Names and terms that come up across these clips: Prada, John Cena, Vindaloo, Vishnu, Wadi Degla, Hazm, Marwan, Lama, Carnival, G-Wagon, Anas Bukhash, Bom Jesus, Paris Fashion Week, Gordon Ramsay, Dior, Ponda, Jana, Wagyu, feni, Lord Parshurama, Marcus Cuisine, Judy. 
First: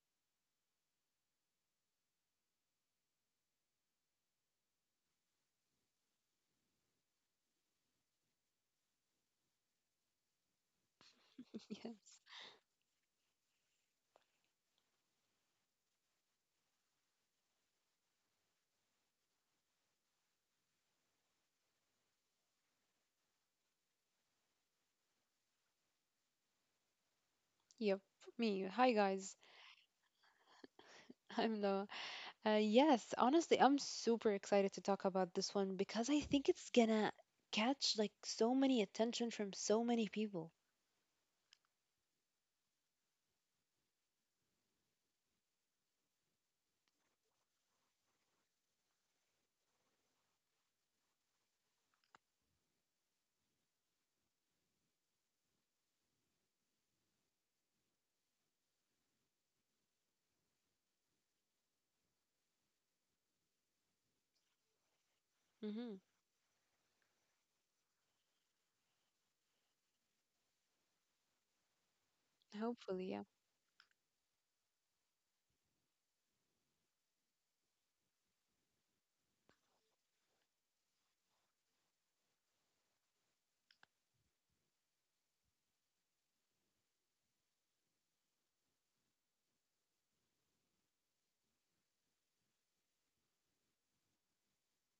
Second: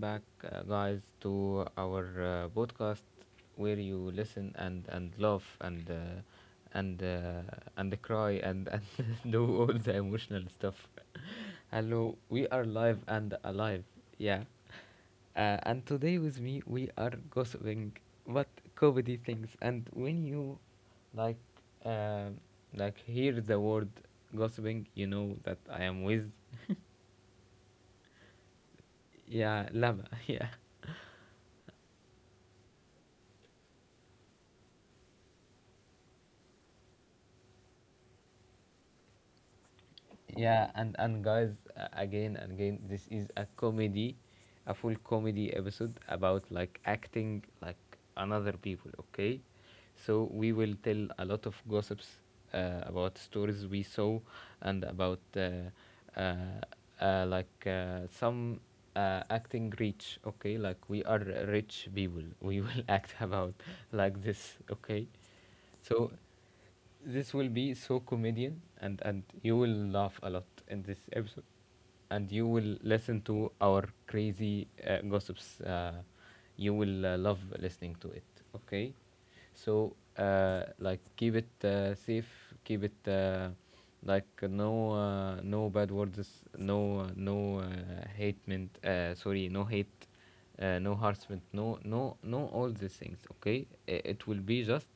back, guys, to our podcast where you listen and laugh and uh, and cry and do all the emotional stuff. Hello, Yes. we are live and alive. Yeah, and today with me we are gossiping, but comedy things. And when you like uh, like hear the word gossiping, you know that I am with Yep. Me. Hi, guys. yeah Lama yeah. I'm Noah. Yes, honestly, I'm super excited to talk about this one because I think it's gonna catch like so many attention from so many people. Yeah, and guys, again and again, this is a comedy, a full comedy episode about like acting like another people. Okay, so we will tell a lot of gossips about stories we saw and about uh, like some acting rich. Okay, like we are rich people. We will act about like this. Okay, Hmm. so. This will be so comedian, and you will laugh a lot in this episode, and you will Hopefully, yeah. listen to our crazy gossips. You will love listening to it. Okay, so like keep it safe, keep it like no bad words, no hatement. Sorry, no hate no harassment, no, no, no, all these things. Okay, it will be just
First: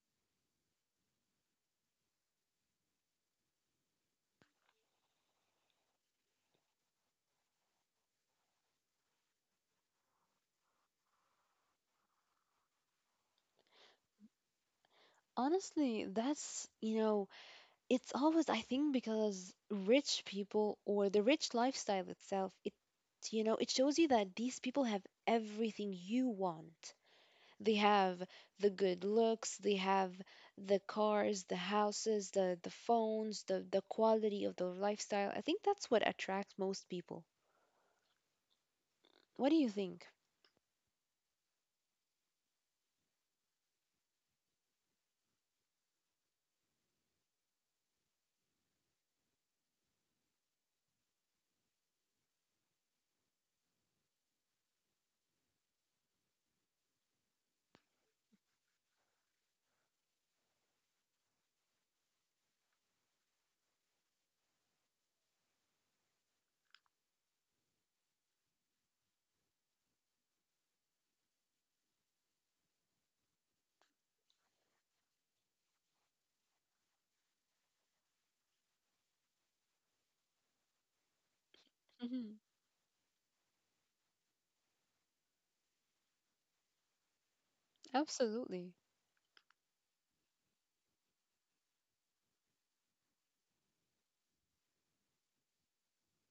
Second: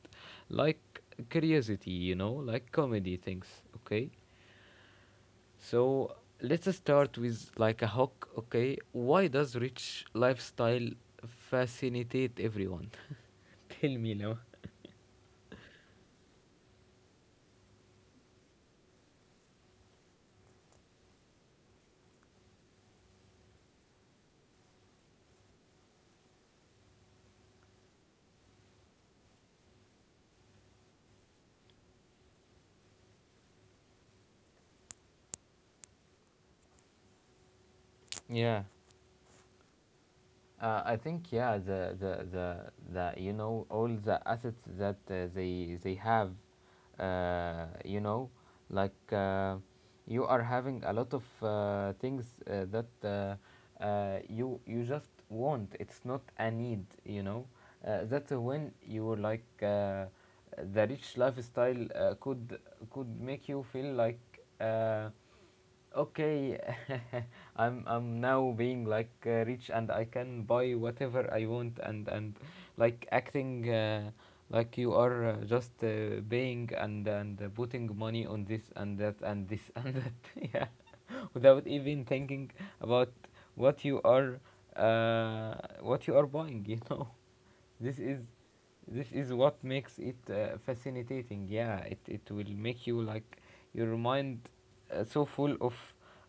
like curiosity, you know, like comedy things. Okay, so let's start with like a hook. Okay, why does rich lifestyle fascinate everyone? Tell me now. Honestly, that's, it's always, I think, because rich people or the rich lifestyle itself, it shows you that these people have everything you want. They have the good looks, they have the cars, the houses, the phones, the quality of their lifestyle. I think that's what attracts most people. Yeah. What do you think? I think, yeah, the you know all the assets that they have, you know, like you are having a lot of things that you just want. It's not a need, you know. That's when you like the rich lifestyle could make you feel like. Uh, Okay, I'm now being like rich and I can buy whatever I want and like acting, like you are just paying and putting money on this and that and this and that, yeah, without even Hmm. thinking about what you are what you are buying, you know. this is Absolutely. this is what makes it fascinating, yeah. It will make you like your mind so full of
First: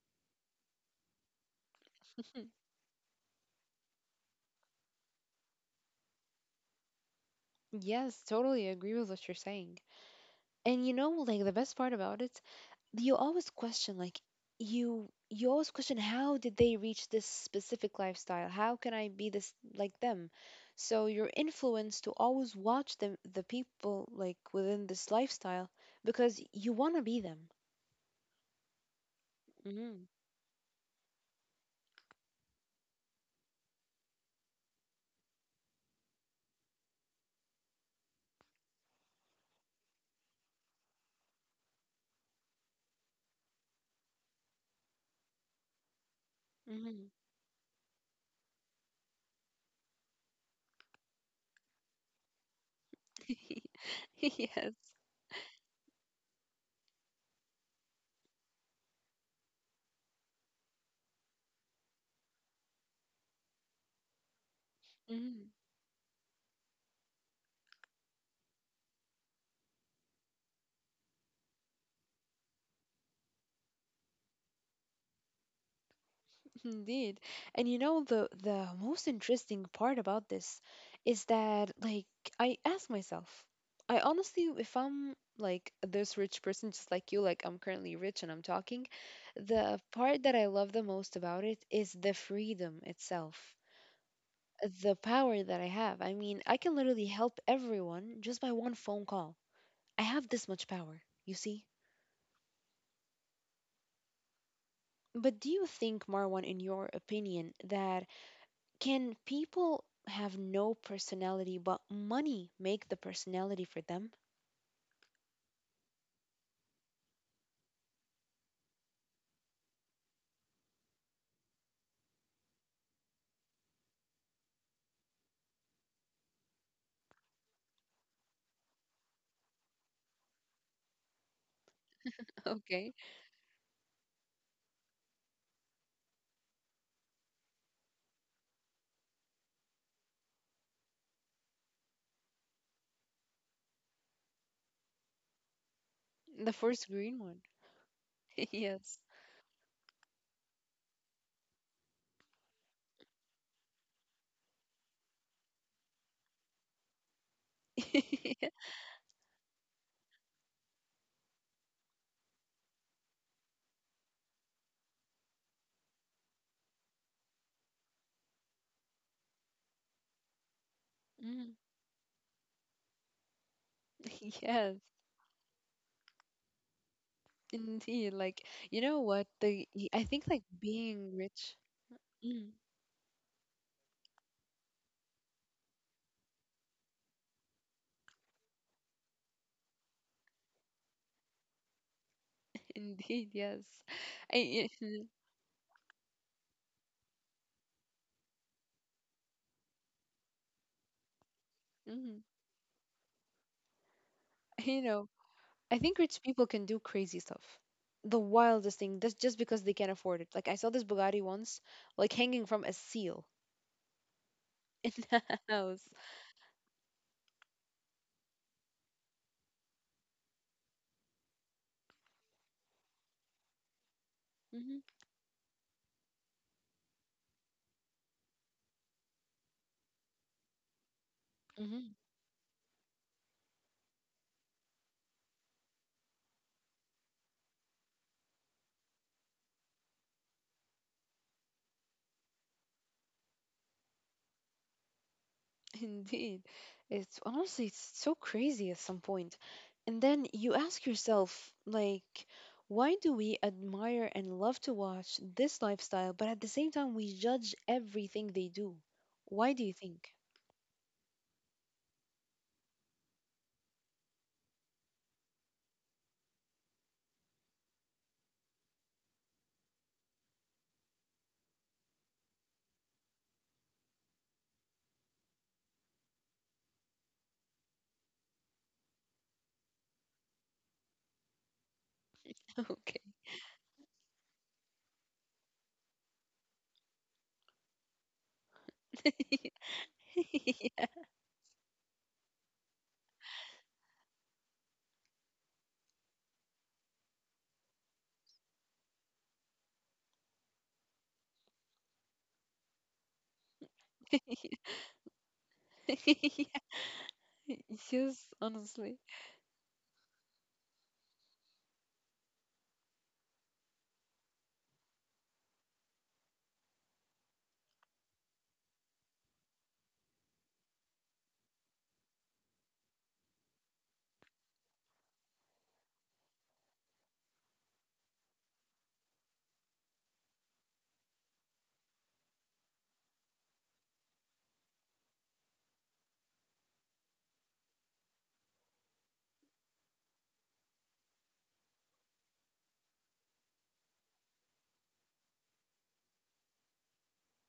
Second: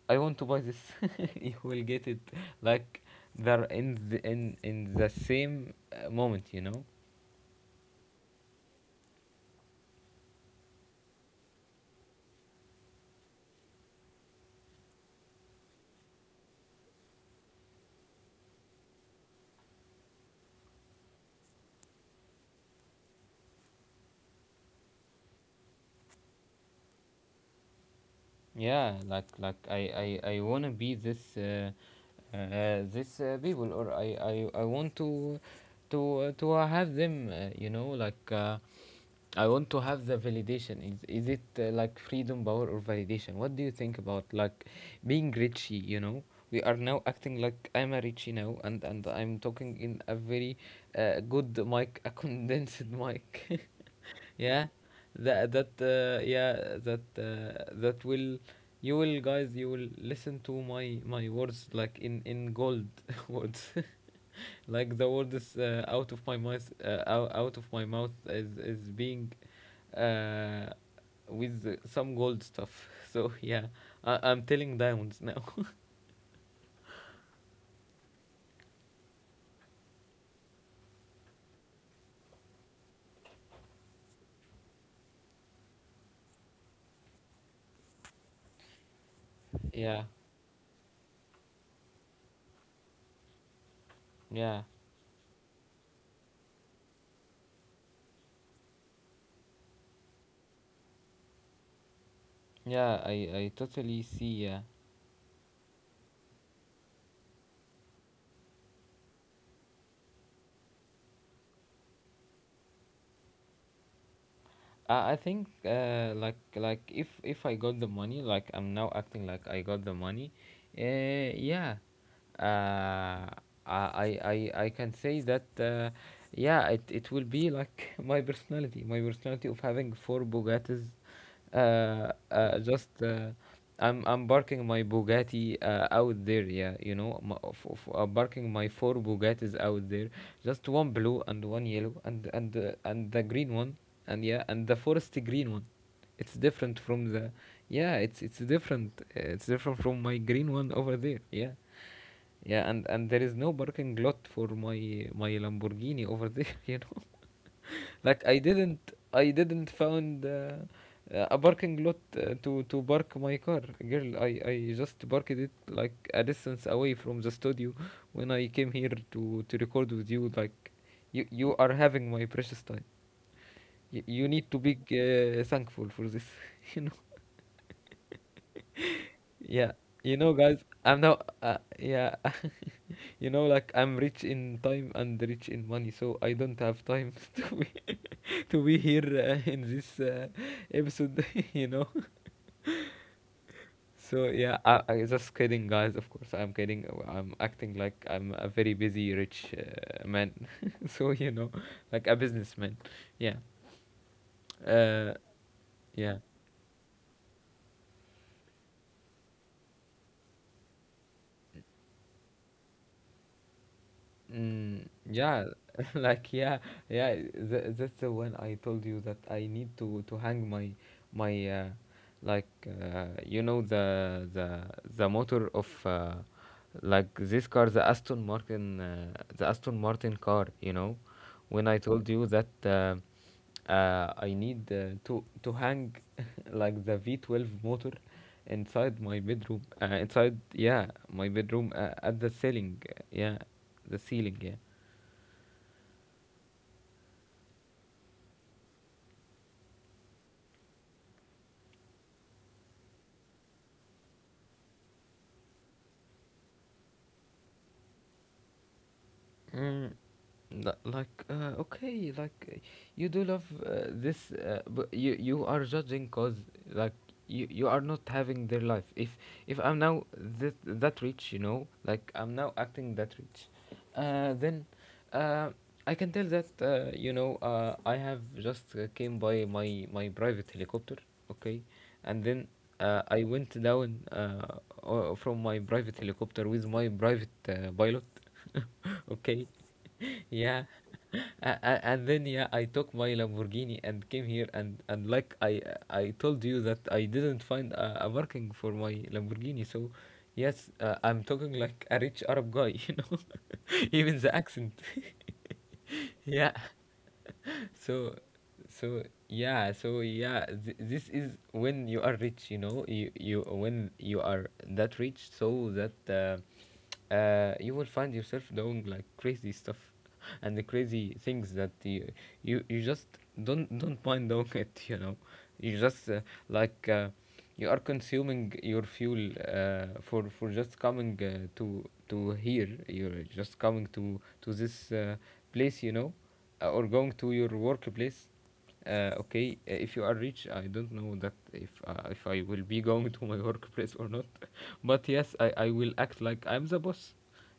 "I want to buy this." You will get it, like, they're in the same moment, you know. Yes, totally agree with what you're saying. And you know, like the best part about it, you always question, like, you always question, how did they reach this specific lifestyle? How can I be this, like them? So you're influenced to always watch them, the people like within this lifestyle, because you want to be them. Yeah, like Mm-hmm. I wanna be this, this people, or I want to have them, you know, like I want to have the validation. Is it like freedom, power, or validation? What do you think about like being Richie? You know, we are now Mm-hmm. acting like I'm a Richie now, and I'm talking in a very good mic, a condensed mic. Yeah, Yes. that that yeah that that will you will guys, you will listen to my words like in gold words. Like the word is out of my mouth, out of my mouth is being uh with some gold stuff. So yeah, I'm telling diamonds now. Indeed. And you know, the most interesting part about this is that, like, I ask myself, I honestly if I'm like this rich person just like you, like I'm currently rich and I'm talking, the Yeah, part that I love the most about it is the freedom itself. yeah, The power that I have. I mean, I can literally help everyone just by one phone call. I have this much power, you see? yeah, I totally see, yeah. But do you think, Marwan, in your opinion, that can people have no personality, but money make the personality for them? I think, like if I got the money, like I'm now acting like I got the money, uh yeah uh, I can say that, yeah, it will be like my personality of having four Bugattis, just Okay. I'm parking my Bugatti out there, yeah, you know, m parking my four Bugattis out there, just one blue and one yellow and the green one, and yeah, and the forest green one. It's The different first from green the, one. yeah, it's different, Yes. It's different from my green one over there, yeah. Yeah, and there is no parking lot for my Lamborghini over there, you know. Like I didn't I didn't found, a parking lot to park my car, girl. I just parked it like a distance away from the studio when I came here to record with you. Like you Mm. are having my precious time. You need to be Yes, thankful for this. You know, indeed. Like, you know what? Yeah. I You think, know, like, guys, I'm being now rich. yeah. Mm. You know, like I'm rich in time and rich in money, so I don't have time to be to be here in this episode. You know. Indeed, yes. So yeah, I. I just kidding, guys. Of course I'm kidding. I'm acting like I'm a very busy rich man. So you know, like a Mhm. businessman, yeah, You know, uh I think yeah. rich people can do crazy stuff. The wildest thing. That's just because they can't afford it. Like, I saw this Bugatti once, like hanging from a seal Mm, in the yeah. house. Like, yeah, yeah. Th That's the one I told you that I need to hang my like, you know, the the Mm-hmm. the motor of, like, this car, the Aston Martin car. You know, when I told you that I need, to hang like the V12 motor inside my bedroom, inside, yeah, my bedroom at the ceiling. Yeah, the ceiling, yeah. Indeed. It's honestly it's so crazy at some point. And then you ask yourself, like, why do we admire and love to watch this lifestyle, but at the same time we judge everything they do? Why do you Mm. think? Okay, like, you do love this, but you are judging, cause, like, you are not having their life. If I'm now that rich, you know, like I'm now acting that rich, then uh I can tell that, you know, I have just, came by my private helicopter. Okay, and then I went down from my private helicopter with my private pilot. Okay, Okay. yeah. And then, yeah, I took my Lamborghini and came here, and like, I told you that I didn't find a parking for my Lamborghini. So yes, I'm talking like a rich Arab guy. You know. Even the accent. Yeah. So, Yes, honestly. so yeah, so yeah, this is when you are rich, you know, you when you are that rich, so that you will find yourself doing like crazy stuff. And the crazy things that you just don't mind doing it, you know. You just like, you are consuming your fuel, for just coming, to here. You're just coming to this place, you know, or going to your workplace. Okay, if you are rich, I don't know that if, I will be going to my workplace or not. But yes, I will act like I'm the boss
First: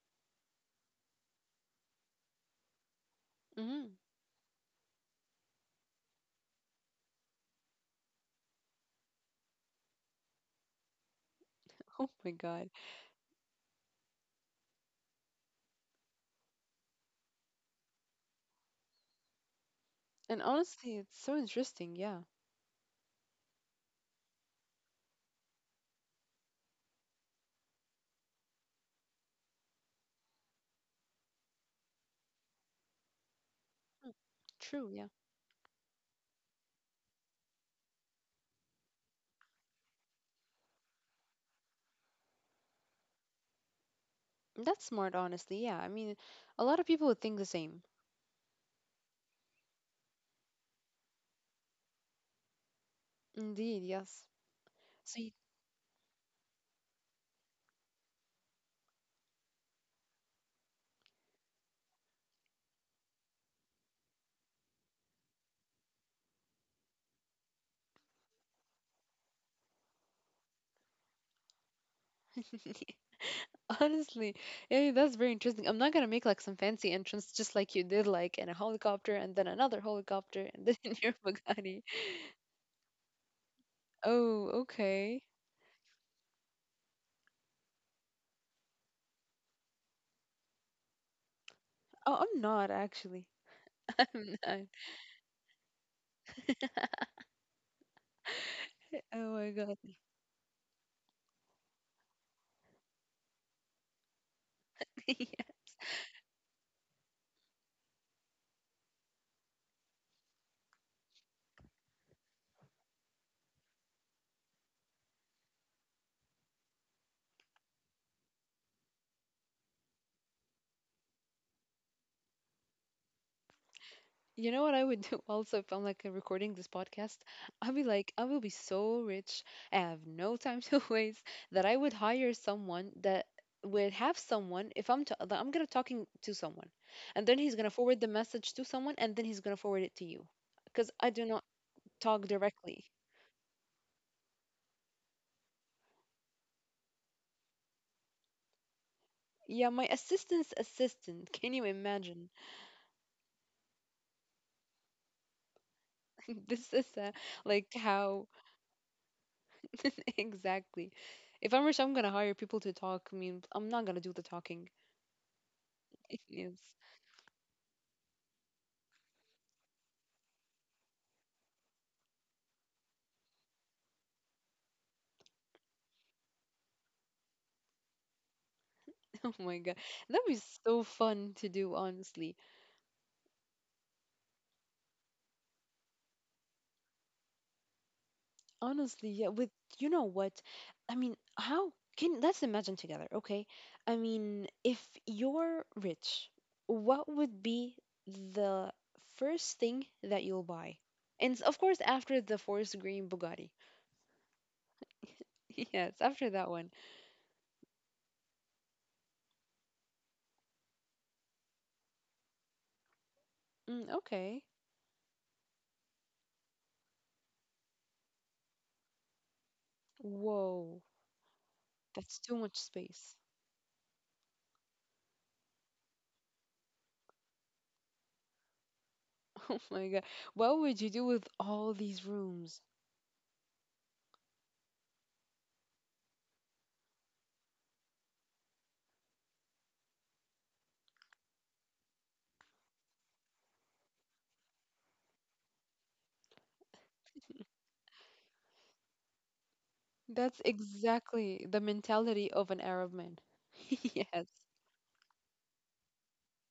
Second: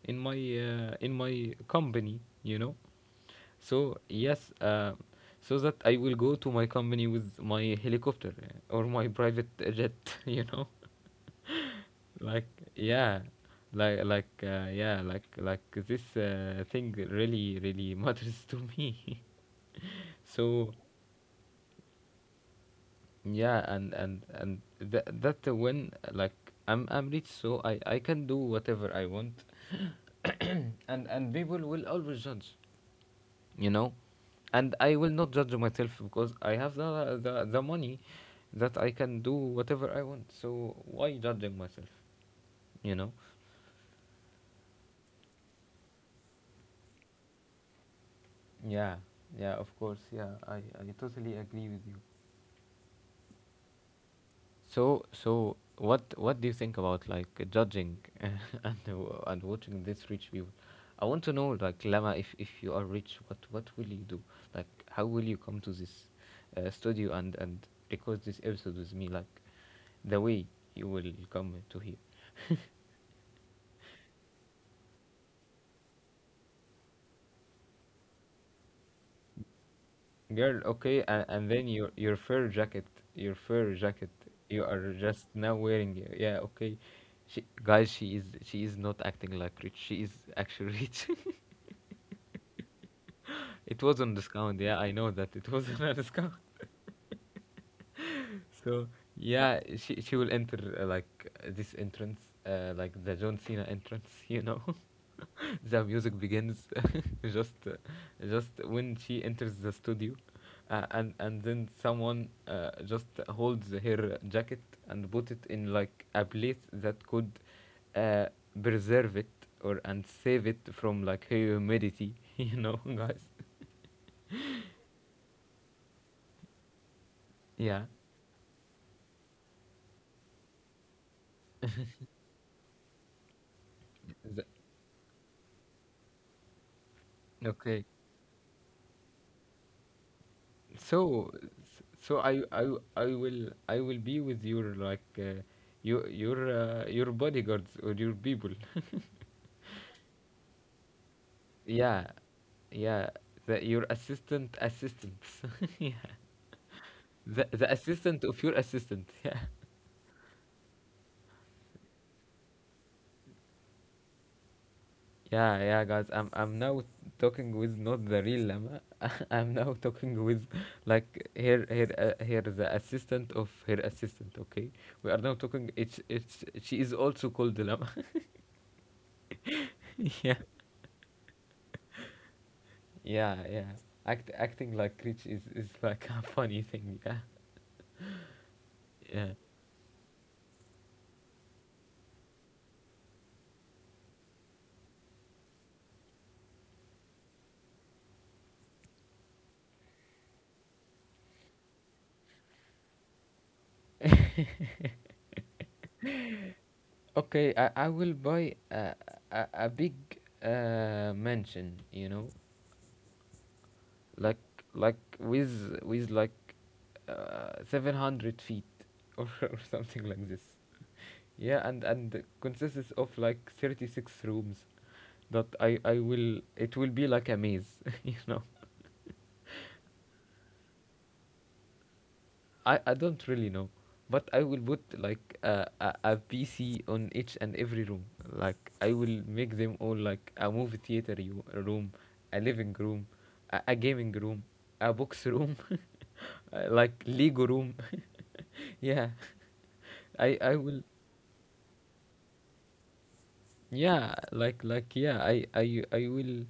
in my company, you know. Mm. So yes, so that I will go to my company with my helicopter or my private jet. You know. Oh my Like, God. yeah, like this thing really matters to me. And So. honestly, it's so interesting, yeah. Yeah, and that when, like, I'm rich, so I can do whatever I want, and people will always judge, you know, Mm. and True, I will yeah. not judge myself because I have the money, that I can do whatever I want. So why judging myself, you know? That's smart, honestly, yeah. I mean, a lot of people would think the same. Yeah, yeah, of course, yeah. I totally agree with you. Indeed, yes. So, So so what do you think about like judging and watching these rich people? I want to know, like, Lama, if you are rich, what will you do? Like, how will you come to this studio and record this episode with me? Like, the way you will come to here, Honestly, yeah, that's very interesting. I'm not gonna make like some fancy entrance just like you did, like in a helicopter and then another helicopter girl. and then in Okay, your and then Bugatti. your fur jacket, your fur jacket, Oh, you are okay. just now wearing. It. Yeah, okay. She, guys, she is not acting like rich. She is actually rich. Oh, I'm not actually. It was on I'm discount. not. Yeah, I know that it was on a discount. So Oh my yeah, God. she will enter, like, this entrance, like the John Cena entrance. You know. The music begins just uh, just when she enters the studio, and then someone, just holds her jacket and put it in like a place that could, uh, preserve it or and save it from, like, humidity. You know, guys. You know what I would do also if I'm like recording this podcast? i will Yeah. be like, I will be so rich. I have no time to waste that I would hire someone that would have The- someone if that I'm gonna talking to someone, and then he's gonna okay. forward the message to someone, and then he's gonna forward it to you, because I do So not so talk I I directly. I will I will be with your, like, your bodyguards or your people. Yeah, my assistant's assistant. Can you Yeah, imagine? yeah. The, your assistants. Yeah. This is The like assistant how of your assistant. Yeah. exactly. If I'm rich, I'm gonna hire people to talk. I mean, I'm not gonna do the talking. Yeah, yeah, guys. I'm Yes. now talking with not the real Lama. I'm now talking with, like, her here, the assistant of her assistant. Okay, we are now talking. It's she is also called Lama. Oh my God. That was so fun to do, honestly. Yeah, yeah. Acting like rich is like a funny thing. Yeah, Honestly, yeah, yeah. with, you know what? I mean, how can, let's imagine together, okay? I mean, if you're rich, what would be the first thing that you'll buy? And of course, after the forest green Bugatti. Yes, after that one. Okay, I will buy a big mansion. You know, Mm, like okay. like with like 700 feet or or something like this. Whoa, Yeah, and that's too much consists of space. like 36 rooms. That I will it will be like a maze. You know. Oh my God. What would you do with all these rooms? I don't really know, but I will put like a PC on each and every room. Like I will make them all like a movie theater room, a living room, a gaming room, a box room, like Lego room. Yeah, I That's I will. exactly the mentality of an Arab man. Yeah, Yes. like yeah,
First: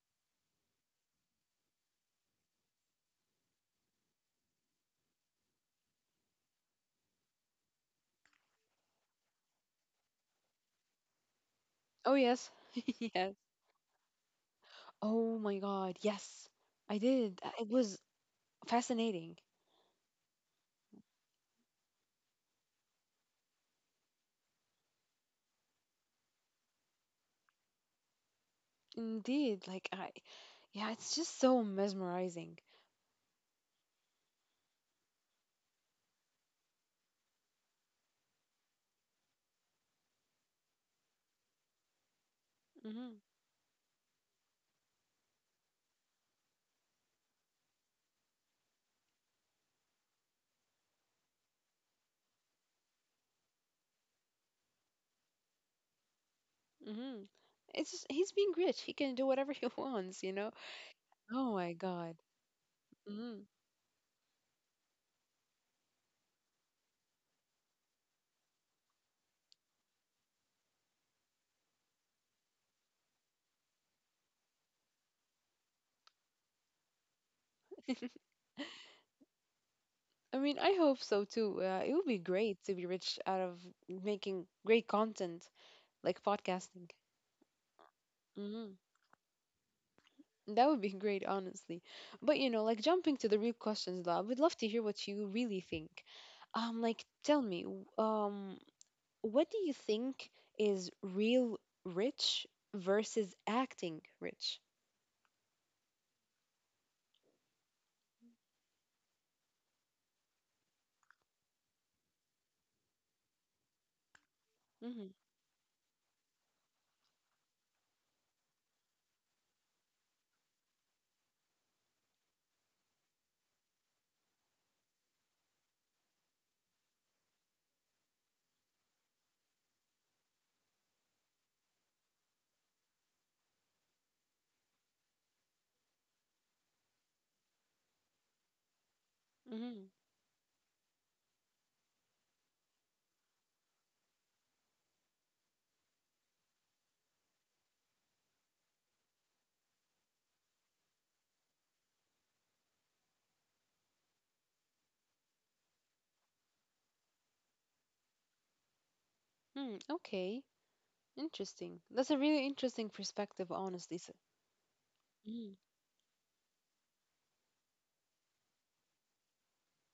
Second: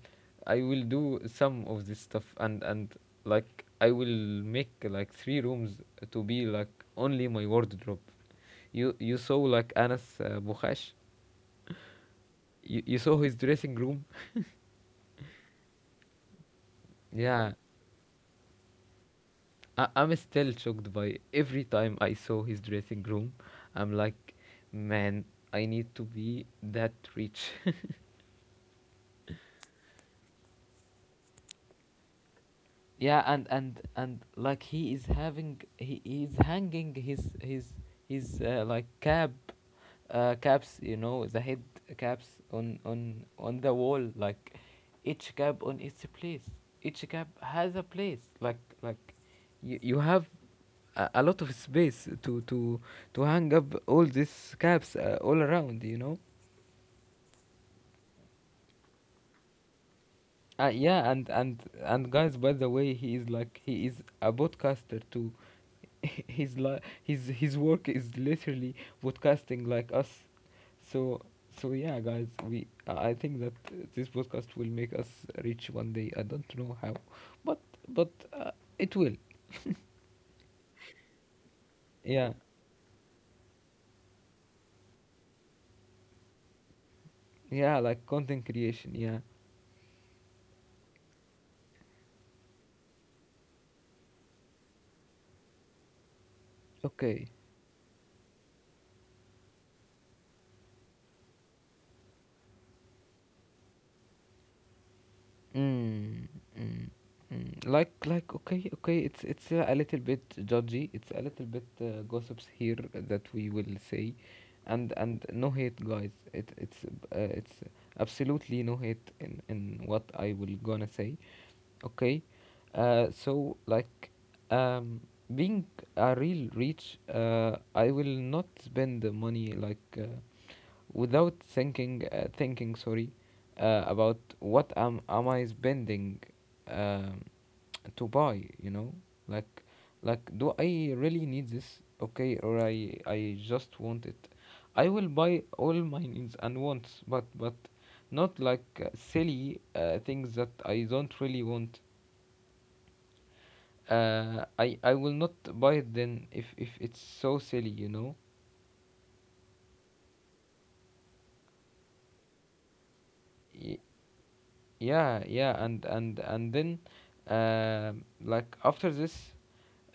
I will do some of this stuff and like I will make like three rooms to be like only my wardrobe. You saw like Anas Bukhash. Oh, yes. You, you saw his Yes. dressing room. Oh my God. Yes. I did. Yeah, It was fascinating. I'm still shocked by every time I saw his dressing room. I'm like, man, I need to be that rich. Indeed. Like, I, yeah, it's just so mesmerizing. Yeah, and like he is having he is hanging his like caps, you know, the head caps on Mm-hmm. on on the wall, like each cap on its place, each cap has a place, like you have a lot of space to hang up all these caps, all around, you know. Mm-hmm. It's just, he's being rich. He can do whatever he wants, you know? Yeah, and Oh and my and God. guys, by the way, Mm-hmm. He is a podcaster too. His li- his work is literally podcasting like us. So so yeah, guys, we I think that this podcast will make us rich one day. I don't know how, but but it will. I mean, I hope so too. It would be Yeah, great to be rich out of making great content like podcasting. yeah, like content Mm-hmm. creation. Yeah. That would be great, honestly. But you know, like jumping to the real questions, love, we'd love to hear what you really think. Like, Okay. tell me, what do you think is real rich versus acting rich? Mm, mm, mm. Okay, It's a little bit judgy. It's a little bit gossips here that we will say, and Mm-hmm. and no hate, guys. It's absolutely no hate in what I will gonna say, okay. So like, um being a real rich, I will not spend the money like, without thinking, sorry, about what am I spending, um, to buy, you know, like, Mm-hmm. Do I really need this, okay, or I just want it. I will buy all my needs and wants, but not like, silly, things that I don't really want. I will not buy it then, if it's so silly, you know. Mm, okay. Interesting. That's a really interesting perspective, Y- honestly. So, yeah, mm-hmm. yeah, and then, uh, like after this,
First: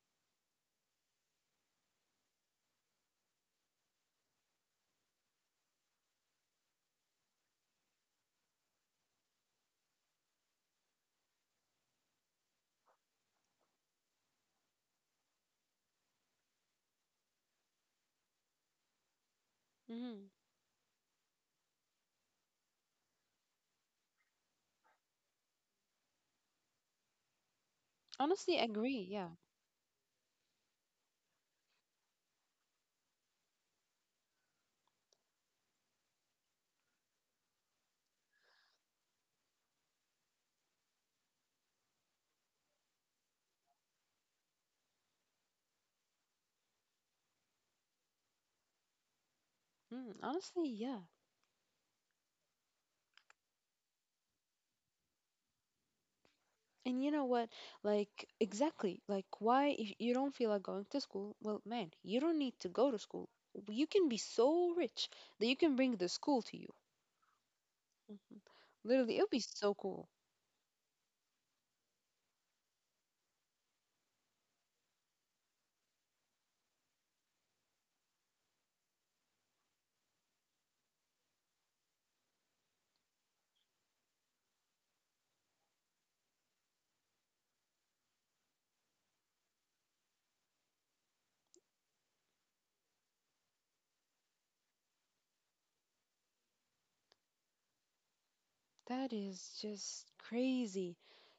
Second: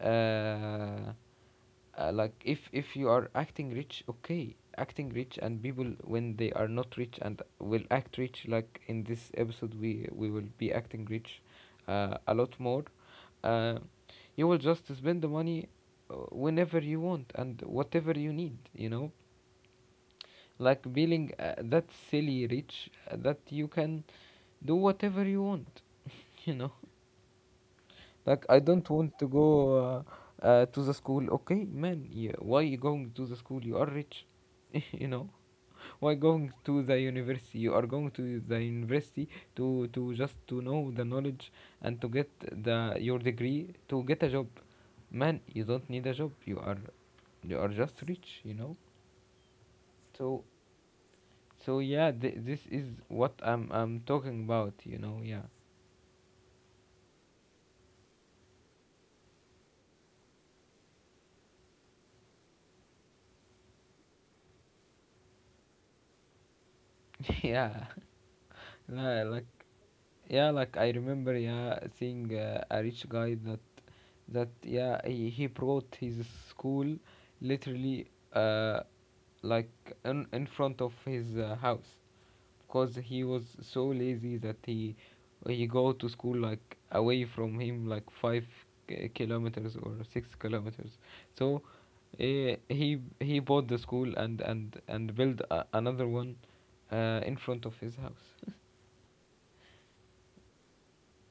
uh, like, if you are acting rich, okay, acting rich, and people when they are not rich and will act rich, like in this episode we will be acting rich, a lot more. uh, you will just spend the money, whenever you want and whatever you need, you know. Like being, that silly rich, that you can do whatever you want, you know. Like, Honestly, I don't agree. want to Yeah. go, to the school. Okay, man, yeah, why you going to the school? You are rich, you know. Why going to the university? You are going to the university to just to know the knowledge, and to get the your degree to get a job. Man, you don't need a job. You are just rich, you know. Mm, So honestly, yeah. so yeah, this is what I'm talking about, you know. Yeah. And you know what? Like, exactly. Like, why if you don't feel like going to school? Well, man, you don't need to go to school. You can be so rich that you can bring the school to you. Yeah. Mhm. Literally, it Li- would be Like so cool. Yeah, like I remember, yeah, seeing a rich guy that that yeah, he brought his school literally, like in front of his house, because he was so lazy that he go to school like away from him like five kilometers or 6 kilometers. So, he bought the school and built another one, in front of his house. That is just crazy.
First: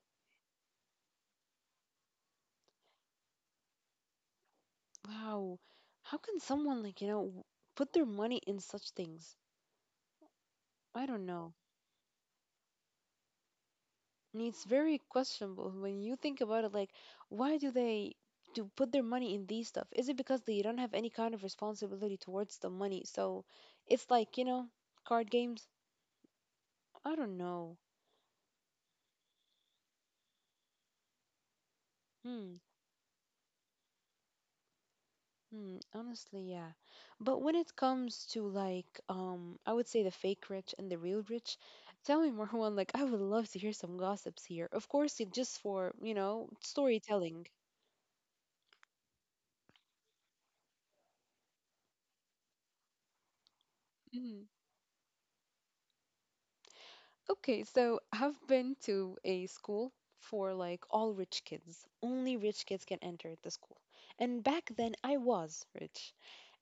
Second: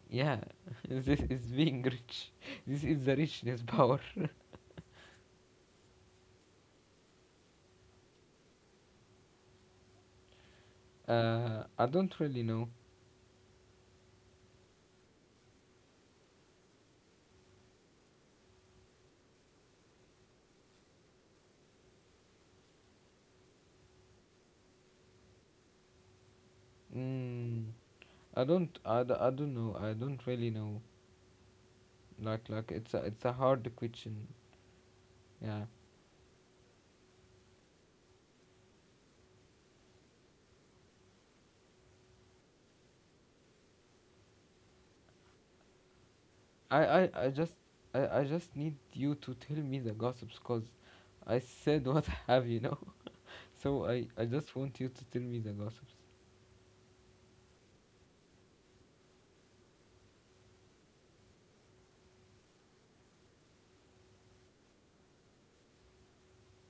Yeah. This is being rich. This is the richness power. Wow. How can someone, like, you know, put their money in such things? I don't know. I don't really know. And it's very questionable when you think about it. Like, why do they to put their money in these stuff? Is it because they don't have any kind of responsibility towards the money? So it's like, you know, card games. I don't Mm, know. I don't. I don't know. I don't really know. Like Hmm. like it's a hard question. Yeah. Hmm. Honestly, yeah. But when it comes to, like, I would say the fake rich and the real rich. Tell me, Marwan. Like, I would love to hear some gossips here. Of course, it just for, you know, I I, I storytelling. just I just need you to tell me the gossips, cause I said what I have, you know. So I just want you to tell me the gossips. Okay, so I've been to a school for like all rich kids. Only rich kids can enter the school. And back then I was rich.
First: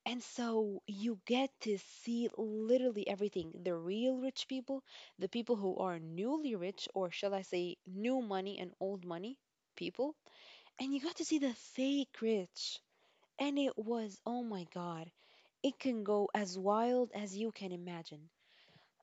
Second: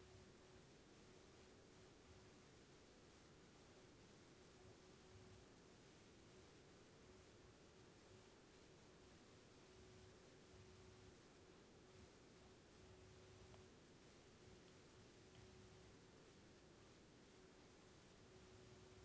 And so you get to see literally everything, the real rich people, the people who are newly rich, or shall I say, new money and old money people. And you got to see the fake rich. And it was, oh my God, it can go as wild as you can imagine.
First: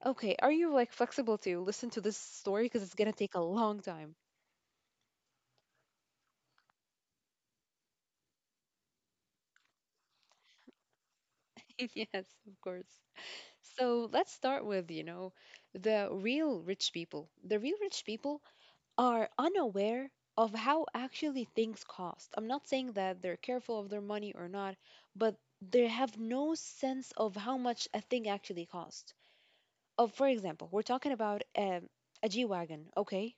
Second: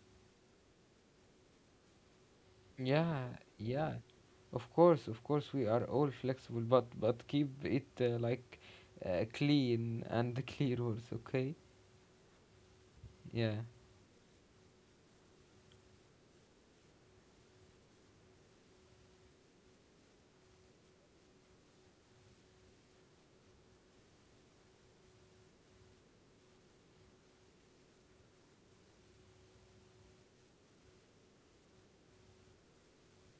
Okay, are you like flexible to listen to this story? Because it's gonna Yeah, take a long yeah. time. Of course, we are all flexible, but keep it, like, clean and clear rules, okay? Yes, of course. Yeah. So let's start with, you know, the real rich people. The real rich people are unaware of how actually things cost. I'm not saying that they're careful of their money or not, but they have no sense of how much a thing actually costs. Of, for example, we're talking about a G-Wagon, okay?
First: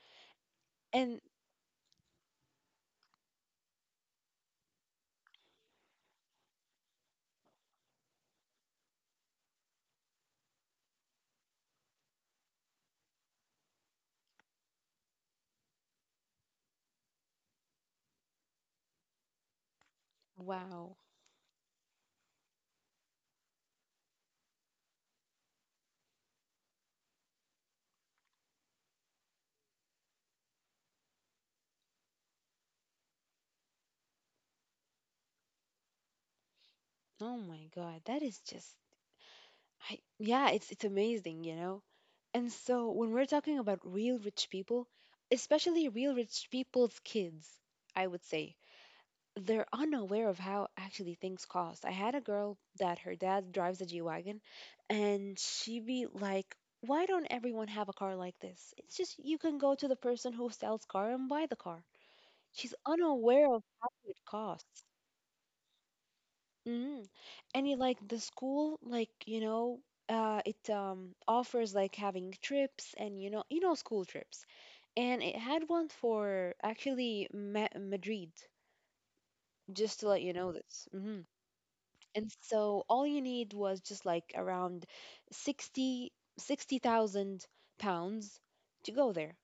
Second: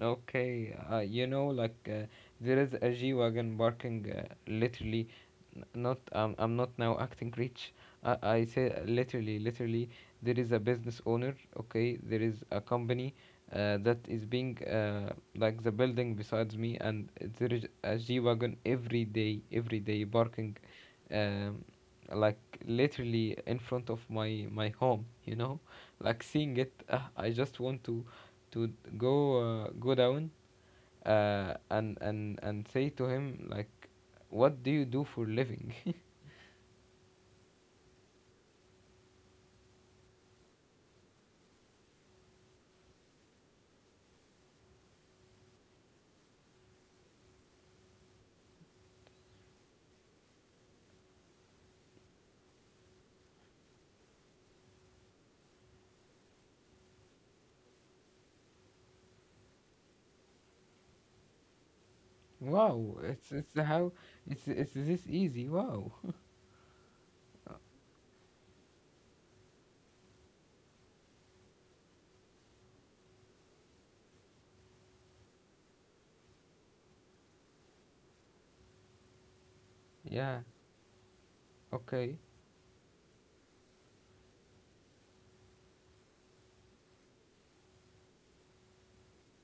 Okay, And you know, like, there is a G wagon barking. Literally, n- not I'm not now acting rich. I say, literally, literally, there is a business owner. Okay, there is a company, that is being, like, the building besides me, and there is a G wagon every day barking, wow, um, like literally in front of my home. You know, like seeing it, I just want to go go down, and say to him like, "What do you do for living?" oh my God, that is just, I, yeah, it's amazing, you know. And so when we're talking about real rich people, especially real rich people's kids, I would say they're unaware of how actually things cost. I had a girl that her dad drives a G-Wagon, and she be like, "Why don't everyone have a car like this? It's just you can go to the person who sells car and buy the car." She's Wow, unaware of how it it's costs. this easy. Wow. Mm. And you like the school, like, you know, it offers like having trips and, school trips. And it had one for actually Ma Madrid, just to let you Yeah. know this. Hmm. Okay. And so all you need was just like around 60, 60,000 pounds to go there,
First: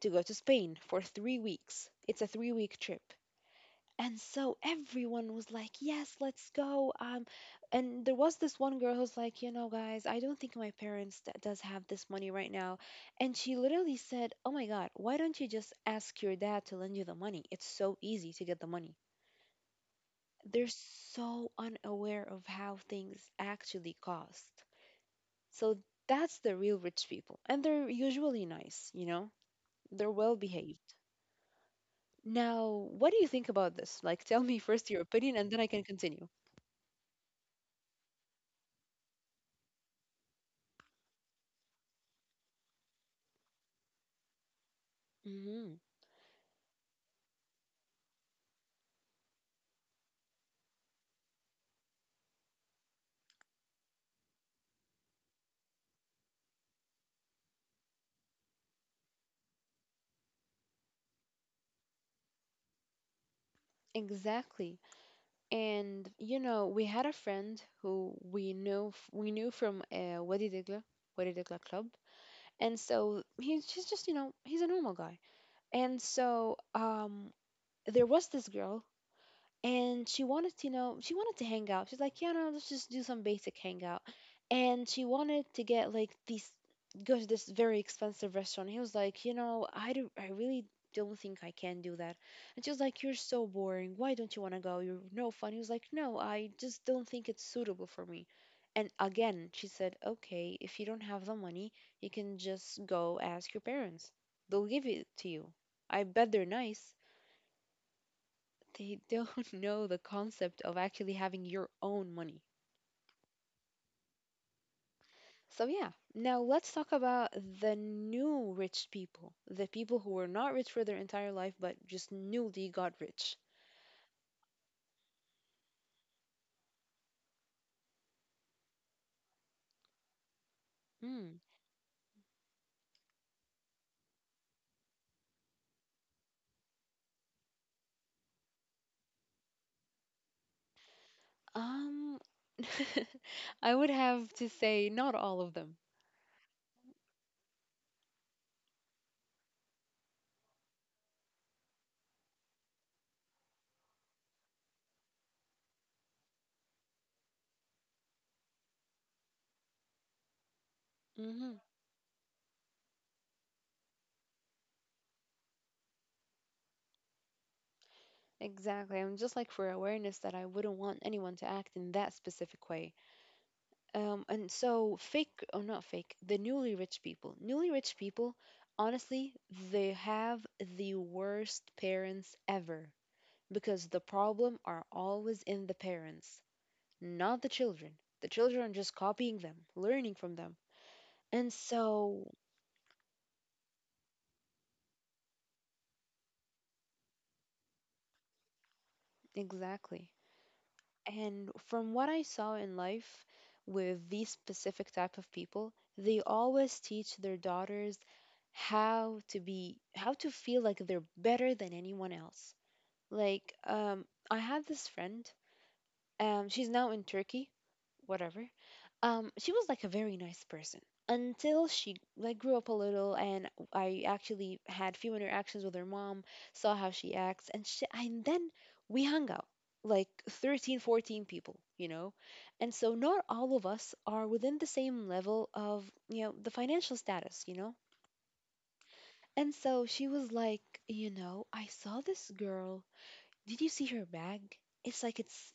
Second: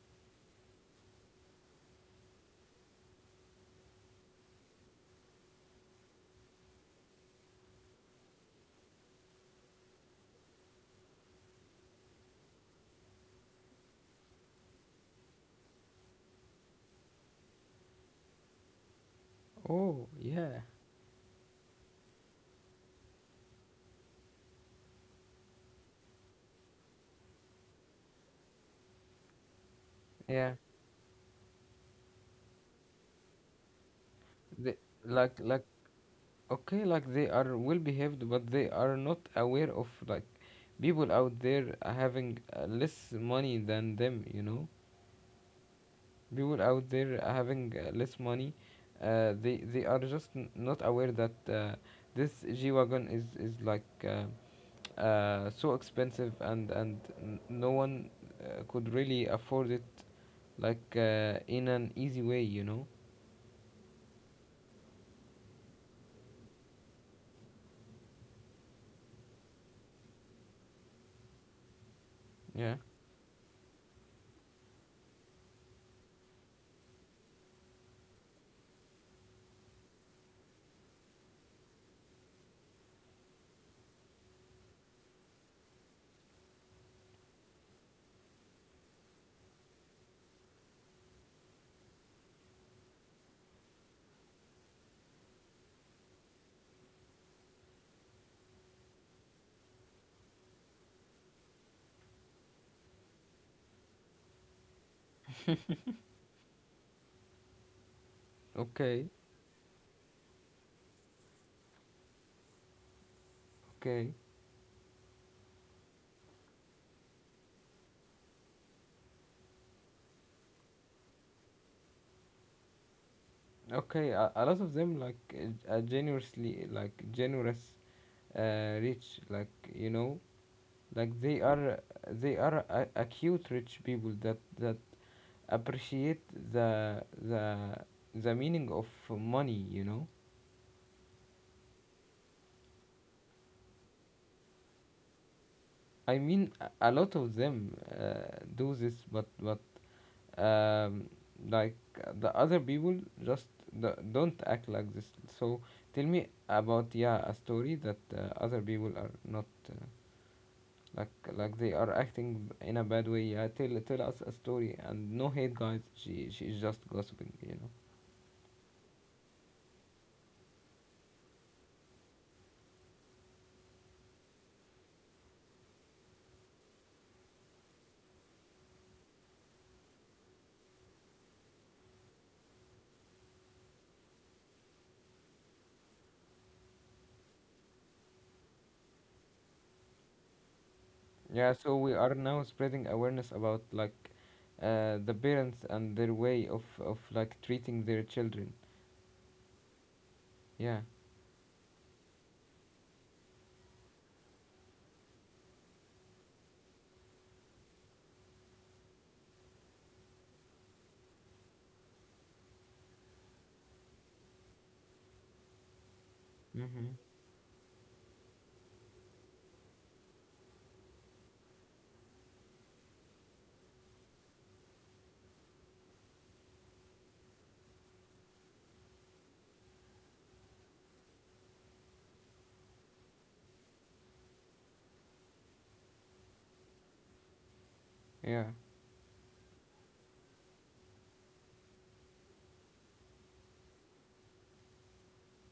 to go to Spain for 3 weeks. It's a 3 week trip. And so everyone was like, "Yes, let's go." And there was this one girl who's like, "You know, guys, I don't think my parents d does have this money right now." And she literally said, "Oh my God, why don't you just ask your dad to lend you the money? It's so easy to get the money." Oh, yeah. They're so unaware of how things actually cost. So that's the real rich people, and they're usually nice, you know? They're well Yeah. behaved. Now, what do you think about this? Like, tell me They, first your opinion, like and then like I can continue. okay, like they are well behaved, but they are not aware of like people out there having, less money than them. You know. Mhm. People out there having, less money, they are just not aware that, this G-Wagon is like, so expensive, and no one, could really afford it, like, in an easy way, you know. Exactly. And you know, we had a friend who we knew from Wadi Degla, Wadi Degla Club. Yeah. And so he's just, you know, he's a normal guy. And so there was this girl, and she wanted to know, she wanted to hang out. She's like, yeah, no, let's just do some basic hangout. And she wanted to get like these, go to this very expensive restaurant. He was like, you know, I do, I really don't think I can do that. And she was like, you're so boring, why don't you want to go, you're no fun. He was like, no, I just don't think it's suitable for me. And again she said, okay, if you don't have the money, you can just go ask your parents, they'll give it to you, I bet they're nice. They okay don't know the concept of actually having your own money. okay So, yeah, now let's talk about the new rich people. The people who were not rich for their entire life but just newly got rich. okay, a lot of them like, generously, like generous, rich, like, you know, like Hmm. They are acute rich people that appreciate the the the meaning of money, you know. Um, I would have to say not all of them. I mean, a lot of them, do this, but um, like, the other people just don't act like this. So tell me about, yeah, a story that, other people are not, like Hmm. like they are acting in a bad way. Yeah, tell us a story. And no hate, guys, she's just gossiping, you know. Exactly. I'm just like for awareness that I wouldn't want anyone to act in that specific way. And so fake or not fake, the newly rich people. Newly rich people, honestly, they have the worst parents ever because the problem are always in the parents, not the children. The children are just copying them, learning from them. And Yeah, so we are so, now spreading awareness about, like, the parents and their way of like treating their children. exactly. Yeah. And from what I saw in life with these specific type of people, they always teach their daughters how to feel like they're better than anyone else. Like I had this friend, she's now Mm-hmm. in Turkey, whatever. She was like a very nice person until she like grew up a little, and I actually had few interactions with her mom, saw how she acts, and then we hung out, like 13, 14 people, you know, and so not all of us are within the same level of, you know, the financial status, you know. Yeah. And so she was like, you know, I saw this girl. Did you see her bag? It's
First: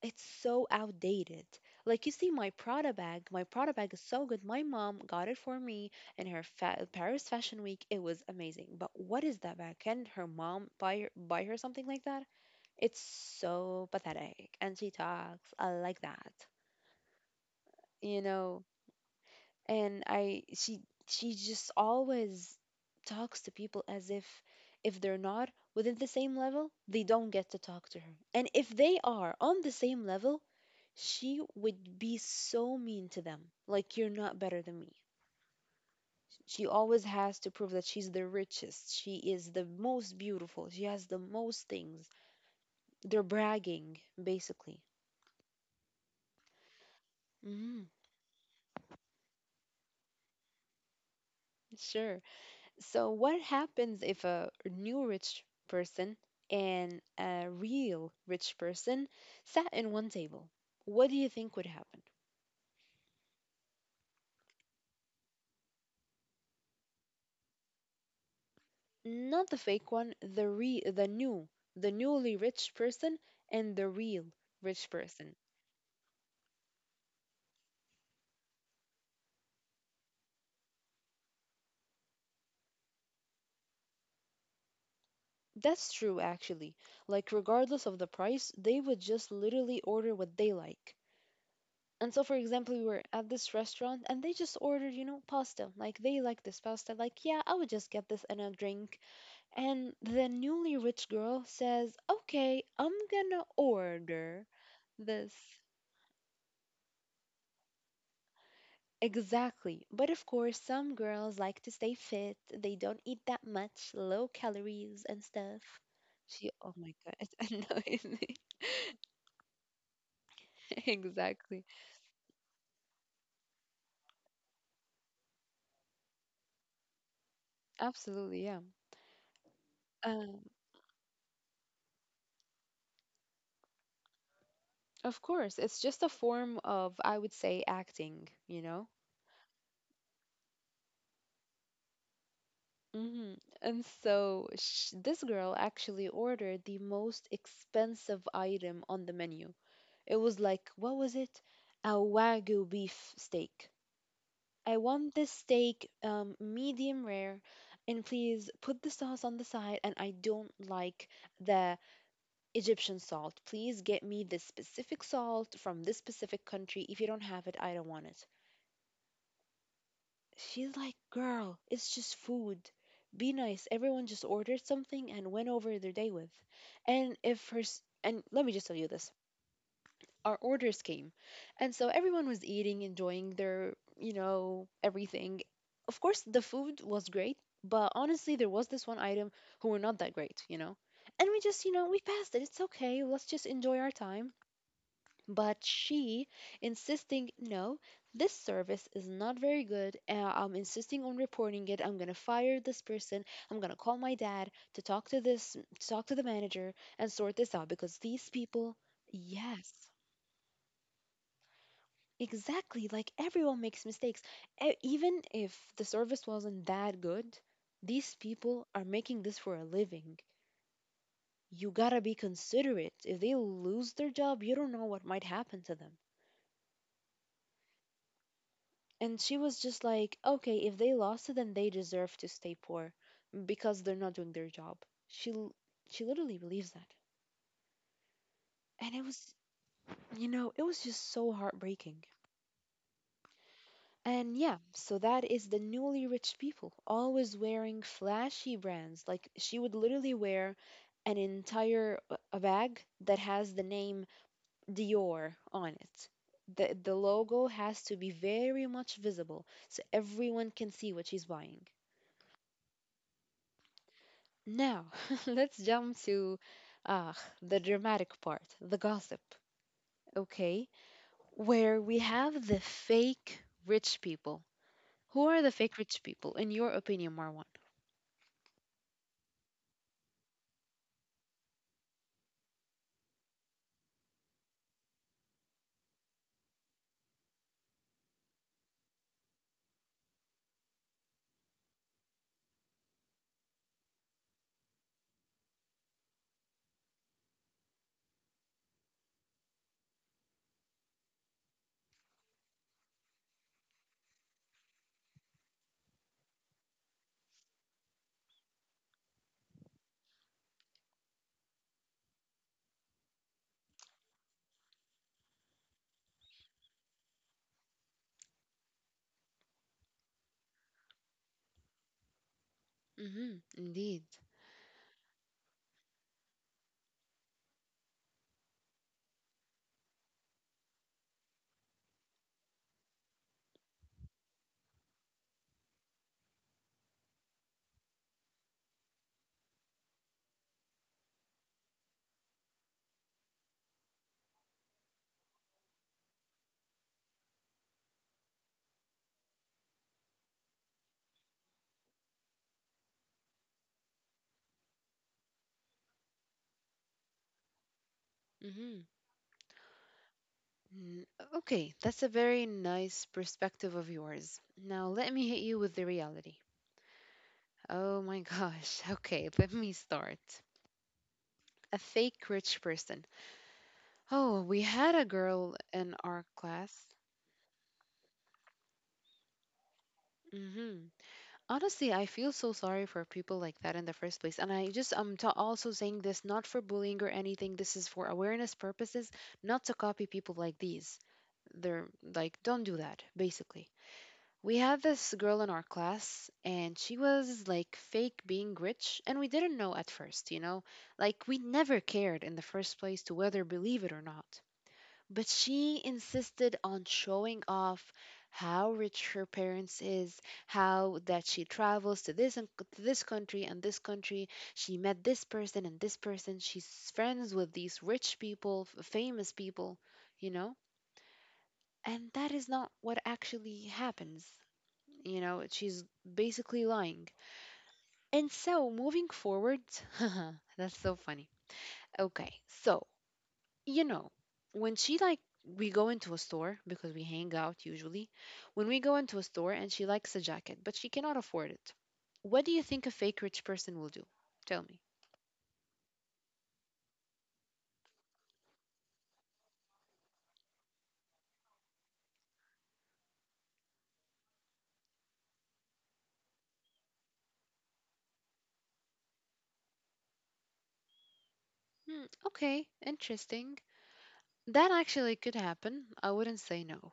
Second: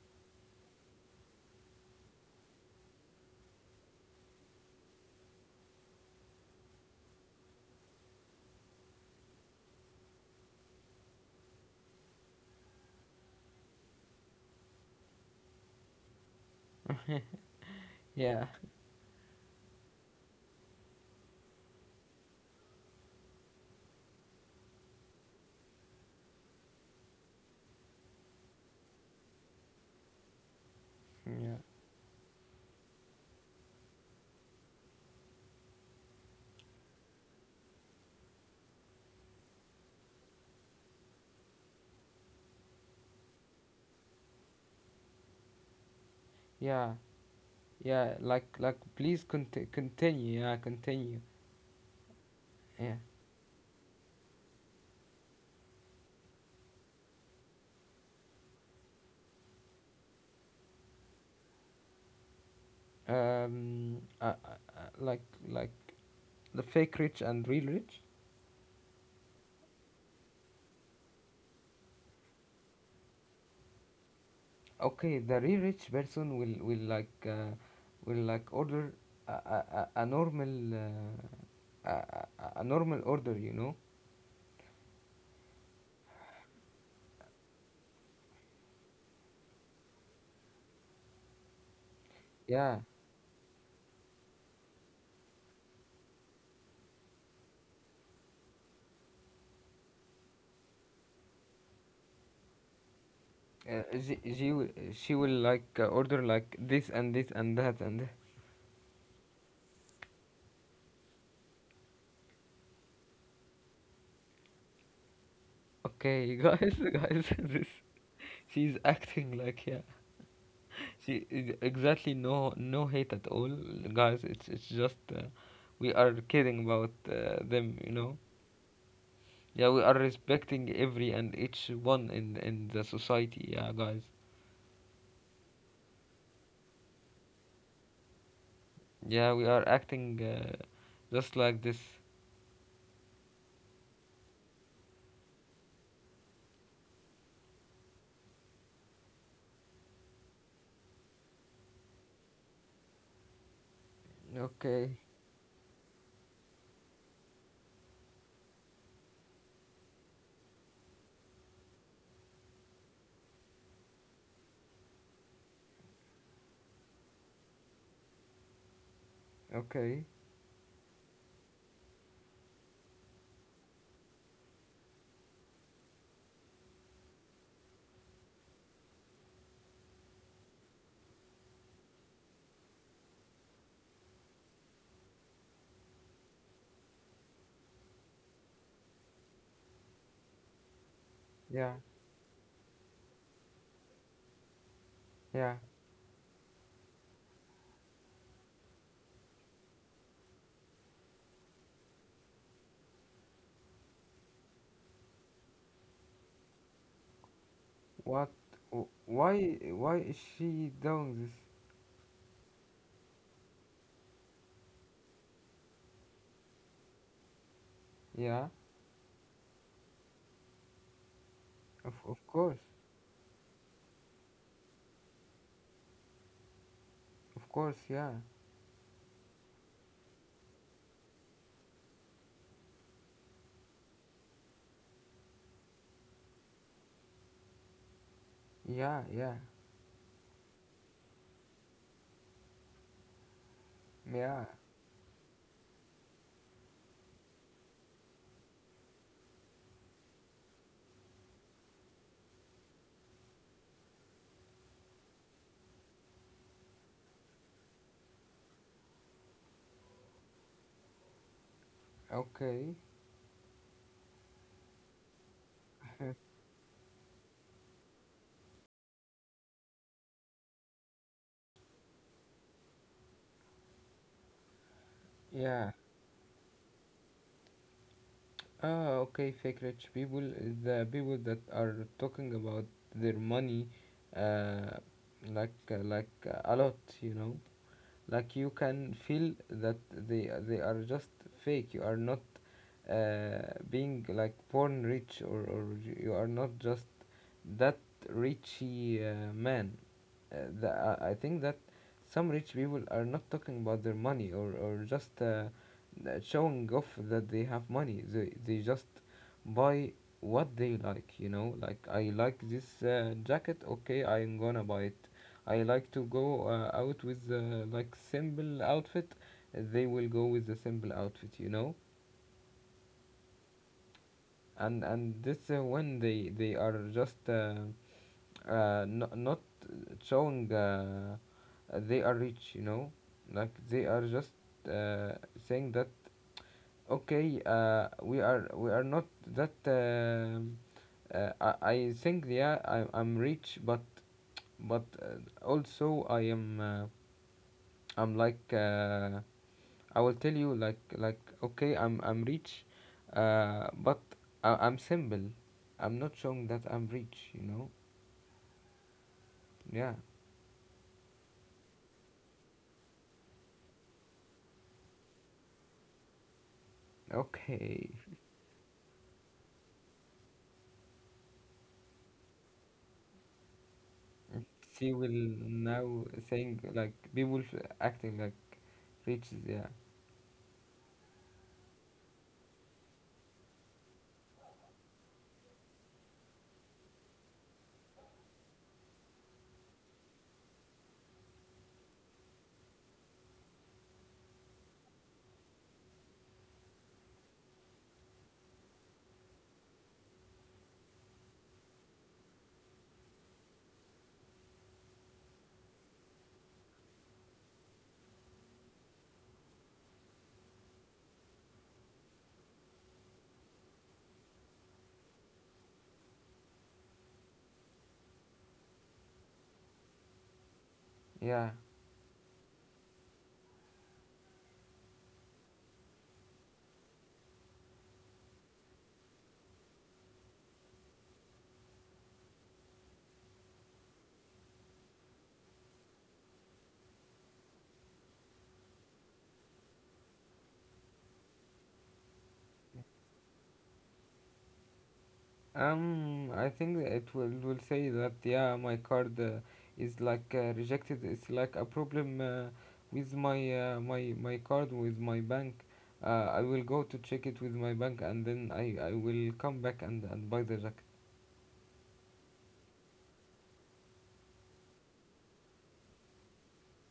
it's so outdated. Like, you see my Prada bag is so good. My mom got it for me in her Paris Fashion Week. It was amazing. But what is that bag? Can her mom buy her, something like that? It's so pathetic. And she talks like that. You Yeah. know, and I she just always talks to people as if they're not within the same level, they don't get to talk to her. And if they are on the same level, she Yeah. would be so mean to them. Like, you're not better than me. She always has to prove that she's the richest, she is the most beautiful, she has the most things. They're bragging basically. Yeah. Hmm. Yeah. Like, please, continue. Yeah, continue. Sure. Yeah. So, what happens if a new rich person and a real rich person sat in one table? What do you think would happen? Um. Uh, uh, uh, like like the fake rich and real rich. Not the fake one, the new, the newly rich person and the real rich Okay, the person. real rich person will like, will like order a a, a normal, a, a a normal order. You know. That's true actually. Like, regardless of the price, they would just literally order what they like. And so for example, Yeah. we were at this restaurant and they just ordered, you know, pasta. Like, they like this pasta. Like, yeah, I would just get this and a drink. And the newly rich girl says, okay, I'm gonna Uh, she, order she will- she this. will like, order like this and this and that and that. Exactly. But of course, some girls like to stay fit. They don't eat that much, low calories and stuff. Okay, She, oh my God, it's guys, this, annoying me. she's acting like, yeah, she Exactly. is exactly. No, hate at all, guys. It's just, we are kidding about, them, you know. Absolutely, yeah. Yeah, we are Um, respecting every and each one in the society, yeah, guys. of course, it's just a form of, I would say, acting, you know? Yeah, we are acting, just like this. Hmm. And so sh this girl actually ordered the most expensive item on the menu. It was like, what was it? A Wagyu beef steak. I Okay. want this steak, medium rare, and please put the sauce on the side. And I don't like the Egyptian salt. Please get me this specific salt from this specific country. If you don't have it, I don't want it. Okay. She's like, girl, it's just food. Be nice. Everyone just ordered something and went over their day with. And if her, s- and let me just tell you this, our orders came. And so everyone was eating, enjoying their, you know, everything. Of course, the food was great, but honestly, there was this one item who were not that great, you know? And we just, Yeah, you know, we passed it. It's okay. Let's just enjoy our time. yeah. But she insisting, no, this service is not very good, and I'm insisting on reporting it. I'm going to fire this person. I'm going to call my dad to talk to the manager and sort this out because these What? people, Why? yes, Why is she doing this? exactly, like, everyone makes mistakes. Even if the service wasn't that good, these Yeah, people are making this for a living. You got to of be course, considerate. If they lose their job, you don't know what might happen to them. of course. Yeah, And she was just like, okay, if they lost it, then they deserve to stay poor because they're not doing their job. She l- she literally believes that. And yeah, it yeah, was, you know, it was just so heartbreaking. And yeah. yeah, so that is the newly rich people always wearing flashy brands. Like, she would literally wear an entire a bag that has the name Dior on it. The logo has to be very much visible so everyone can see what she's buying. Okay, Now, let's jump to, ah, the dramatic part, the gossip, okay? Where we have the fake rich people. Who are the yeah. fake rich people, in your opinion, Marwan? Ah, okay. Fake rich people is the people that are talking about their money, uh, a lot. You know. Like you can feel that they are just fake. You are not, uh, being like born rich, or you are not just that richy, man. Uh, the, I I think that some rich people are not talking about their money, or just, showing off that they have money. They just buy what they like, you know. Like, I like this, jacket. Okay, I'm gonna buy it. I like to go, out with, like, simple outfit. They will go with the simple outfit, you know. Mm-hmm, indeed. And this, when they are just, no, not showing, they are rich, you know. Like they are just, uh, saying that, okay, we are not that. I think, yeah, I'm rich, but also I am, I'm like. I will tell you, like okay, I'm rich, but I'm simple. I'm not showing that I'm rich. You know. Mm-hmm. Yeah. N- Okay, that's a very nice perspective of yours. Now, let me hit you with the reality. Okay. Oh my gosh. Okay, let me start. A fake rich person. Oh, we She had a will girl in now our saying class. like people acting like rich. Yeah. Mm-hmm. Honestly, I feel so sorry for people like that in the first place. And I just am ta also saying this not for bullying or anything. This is for awareness purposes, not to copy people like these. They're like, don't do that, basically. We had this girl in our class, and she was like fake being rich, and we didn't know at first, you know? Like, we never cared in the first place to whether believe it or not. But she insisted on showing off how rich her parents is, how that she travels to this and to this country and this country. She met this person and this person. She's friends with these rich people, famous people, you know? Yeah. And that is not what actually happens. You know, she's basically lying. And so, moving forward, that's so funny. Okay, so, you know, when she like we go into a store because we hang out usually. When we go into a store and she likes a jacket, but she cannot afford it. What do you think a fake rich person will do? Tell me. I think it will say that, yeah, my card, is like, rejected. It's like a problem, with my, my card with my bank. I will go to check it with my bank, and then I will come back and buy the jacket. Hmm, okay, interesting. That actually could happen. I wouldn't say no.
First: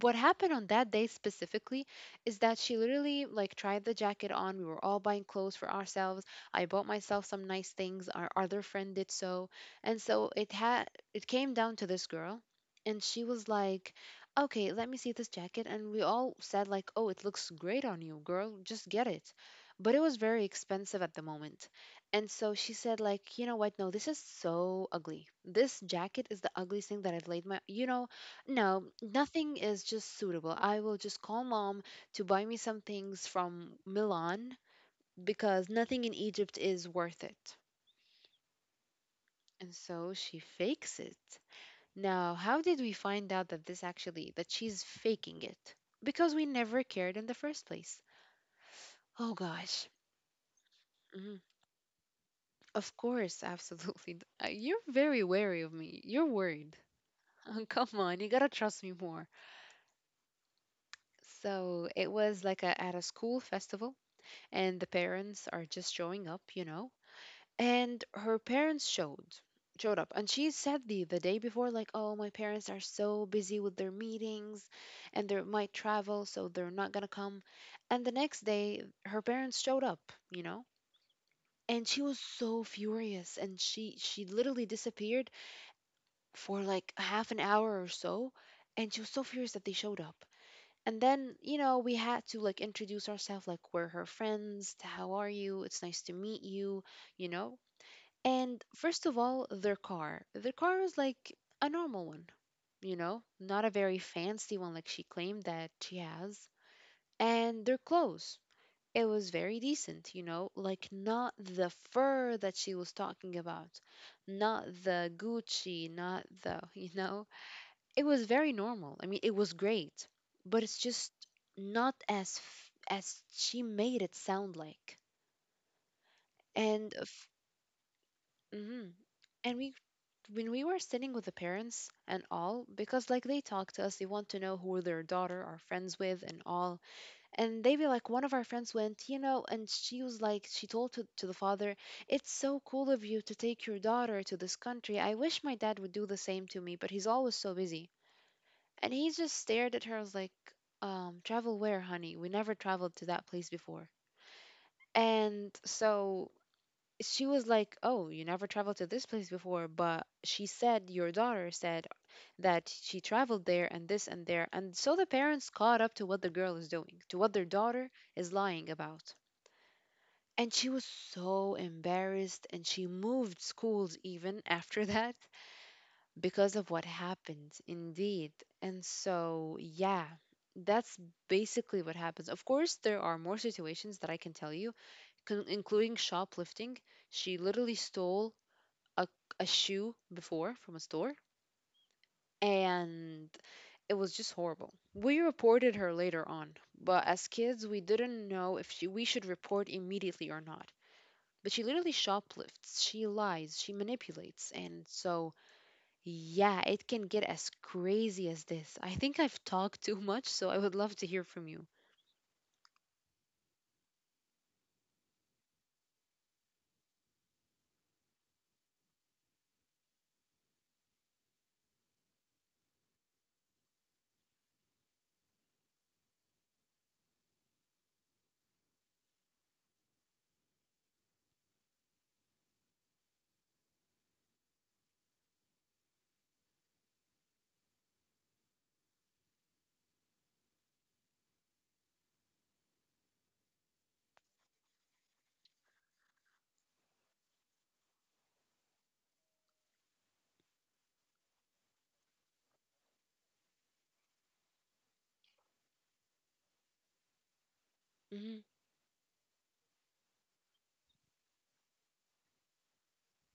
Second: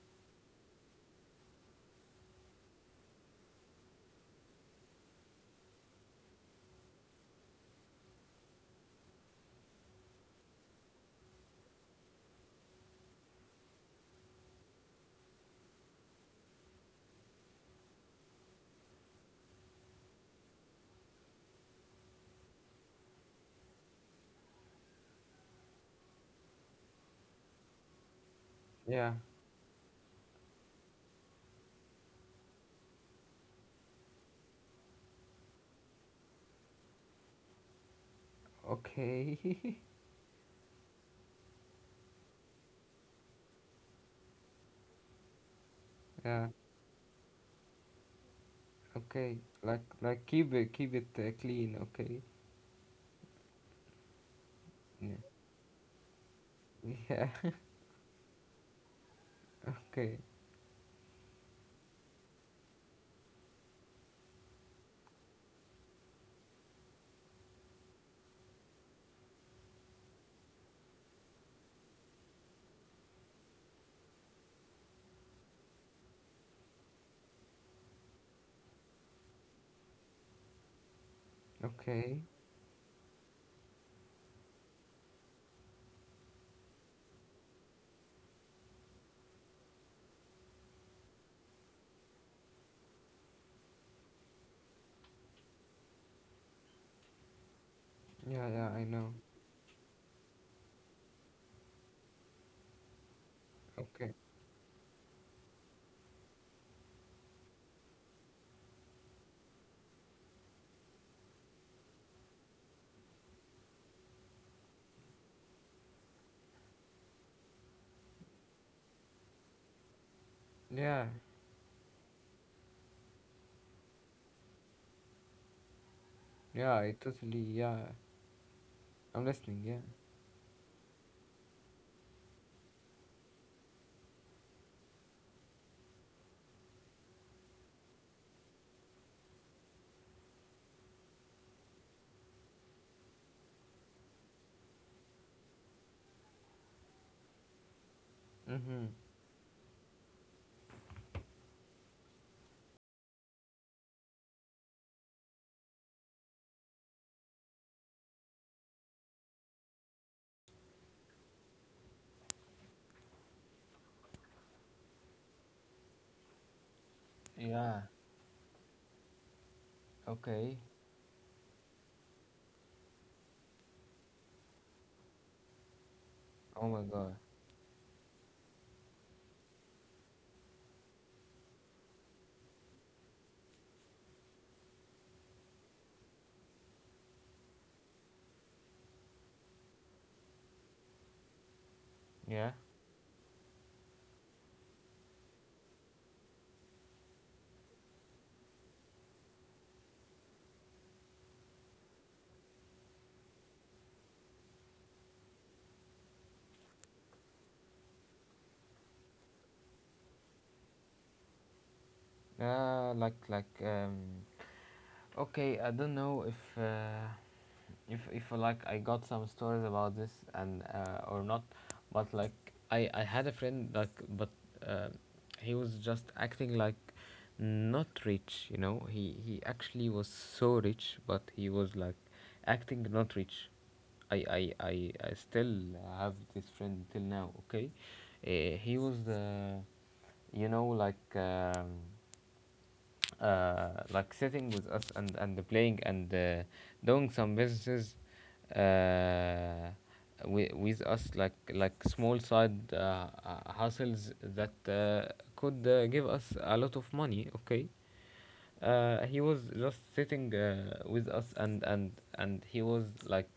What happened on that day specifically is that she literally like tried the jacket on. We were all buying clothes for ourselves. I bought myself some nice things. Our other friend did so. And so it came down to this girl and she was like, "Okay, let me see this jacket." And we all said like, "Oh, it looks great on you, girl. Just get it." But it was very expensive at the moment. And so she said, like, you know what? No, this is so ugly. This jacket is the ugliest thing that I've laid my, you know, no, Yeah. nothing is just suitable. I will just call mom to buy me some things from Milan because nothing in Egypt is worth it. Okay. And so she fakes it. Now, how did we find out that this actually, that she's faking it? Because Yeah. we never cared in the first place. Okay. Oh gosh. Like, keep it, Mhm. clean. Okay. Of course, absolutely. You're Yeah. very wary of me. You're worried. Yeah. Come on, you gotta trust me more. Okay. So it was like a, at a school festival, and the parents are just showing up, you know. And her parents showed up, and she said the day before, like, "Oh, my parents are so busy with their meetings, and they might travel, so they're not gonna come." And the next day, her parents showed up, you know. And she was Okay. so furious, and she literally disappeared for like half an hour or so, and she was so furious that they showed up. And then, you know, we had to like introduce ourselves, like, we're her friends, how are you? It's nice to meet you, you know? Yeah. And Yeah. I first know. of all, their car. Their car is like a normal one, you know, not a very Okay. fancy one like she claimed that she has. And their clothes. It was very decent, you know, like, not the fur that she was talking about, not the Gucci, not the, you know, it was very normal. I mean, it was great, but it's Yeah. just not as as she made it sound like. Yeah. I And f- totally. Yeah. mhm. I'm listening. And Yeah. we, when we were sitting with the parents and all, because like they talk to us, they want to know who their daughter are friends with and all, and they be like, one of our friends went, you know, and she was like, she told to the father, it's so cool of you to take your daughter to this country. I wish my dad would do the same to me, but he's always so busy. Mm-hmm. And he just stared at her. I was like, travel where, honey? We never traveled to that place before. And so she was like, oh, you never traveled to this place before. But she said, your daughter said that she traveled there and this and there. And so the parents caught up to what the girl is doing, to what their Yeah. daughter is lying about. Okay. And she was so embarrassed and she moved schools even after that because Oh of my what God. happened indeed and so yeah that's basically what happens. Of course there are more situations that I can tell you, including shoplifting. She literally stole a, a shoe before from a store. Yeah. And it was just horrible. We reported her later on, but as kids we didn't know if we should report immediately or not. But she literally shoplifts, she lies, she manipulates. And so yeah, it can get as crazy as this. I think I've talked too much, so I would love to hear from you. Like Okay. I don't know if like I got some stories about this and or not, but like I had a friend like, but uh, he was just acting like not rich, you know. He actually was so rich, but he was like acting not rich. I still have this friend till now. Okay, he was the, you know, like. Like sitting with us and playing and doing some businesses, uh, with us, like small side hustles that could give us a lot of money. Okay. Mhm, He was just sitting with us, and and he was like,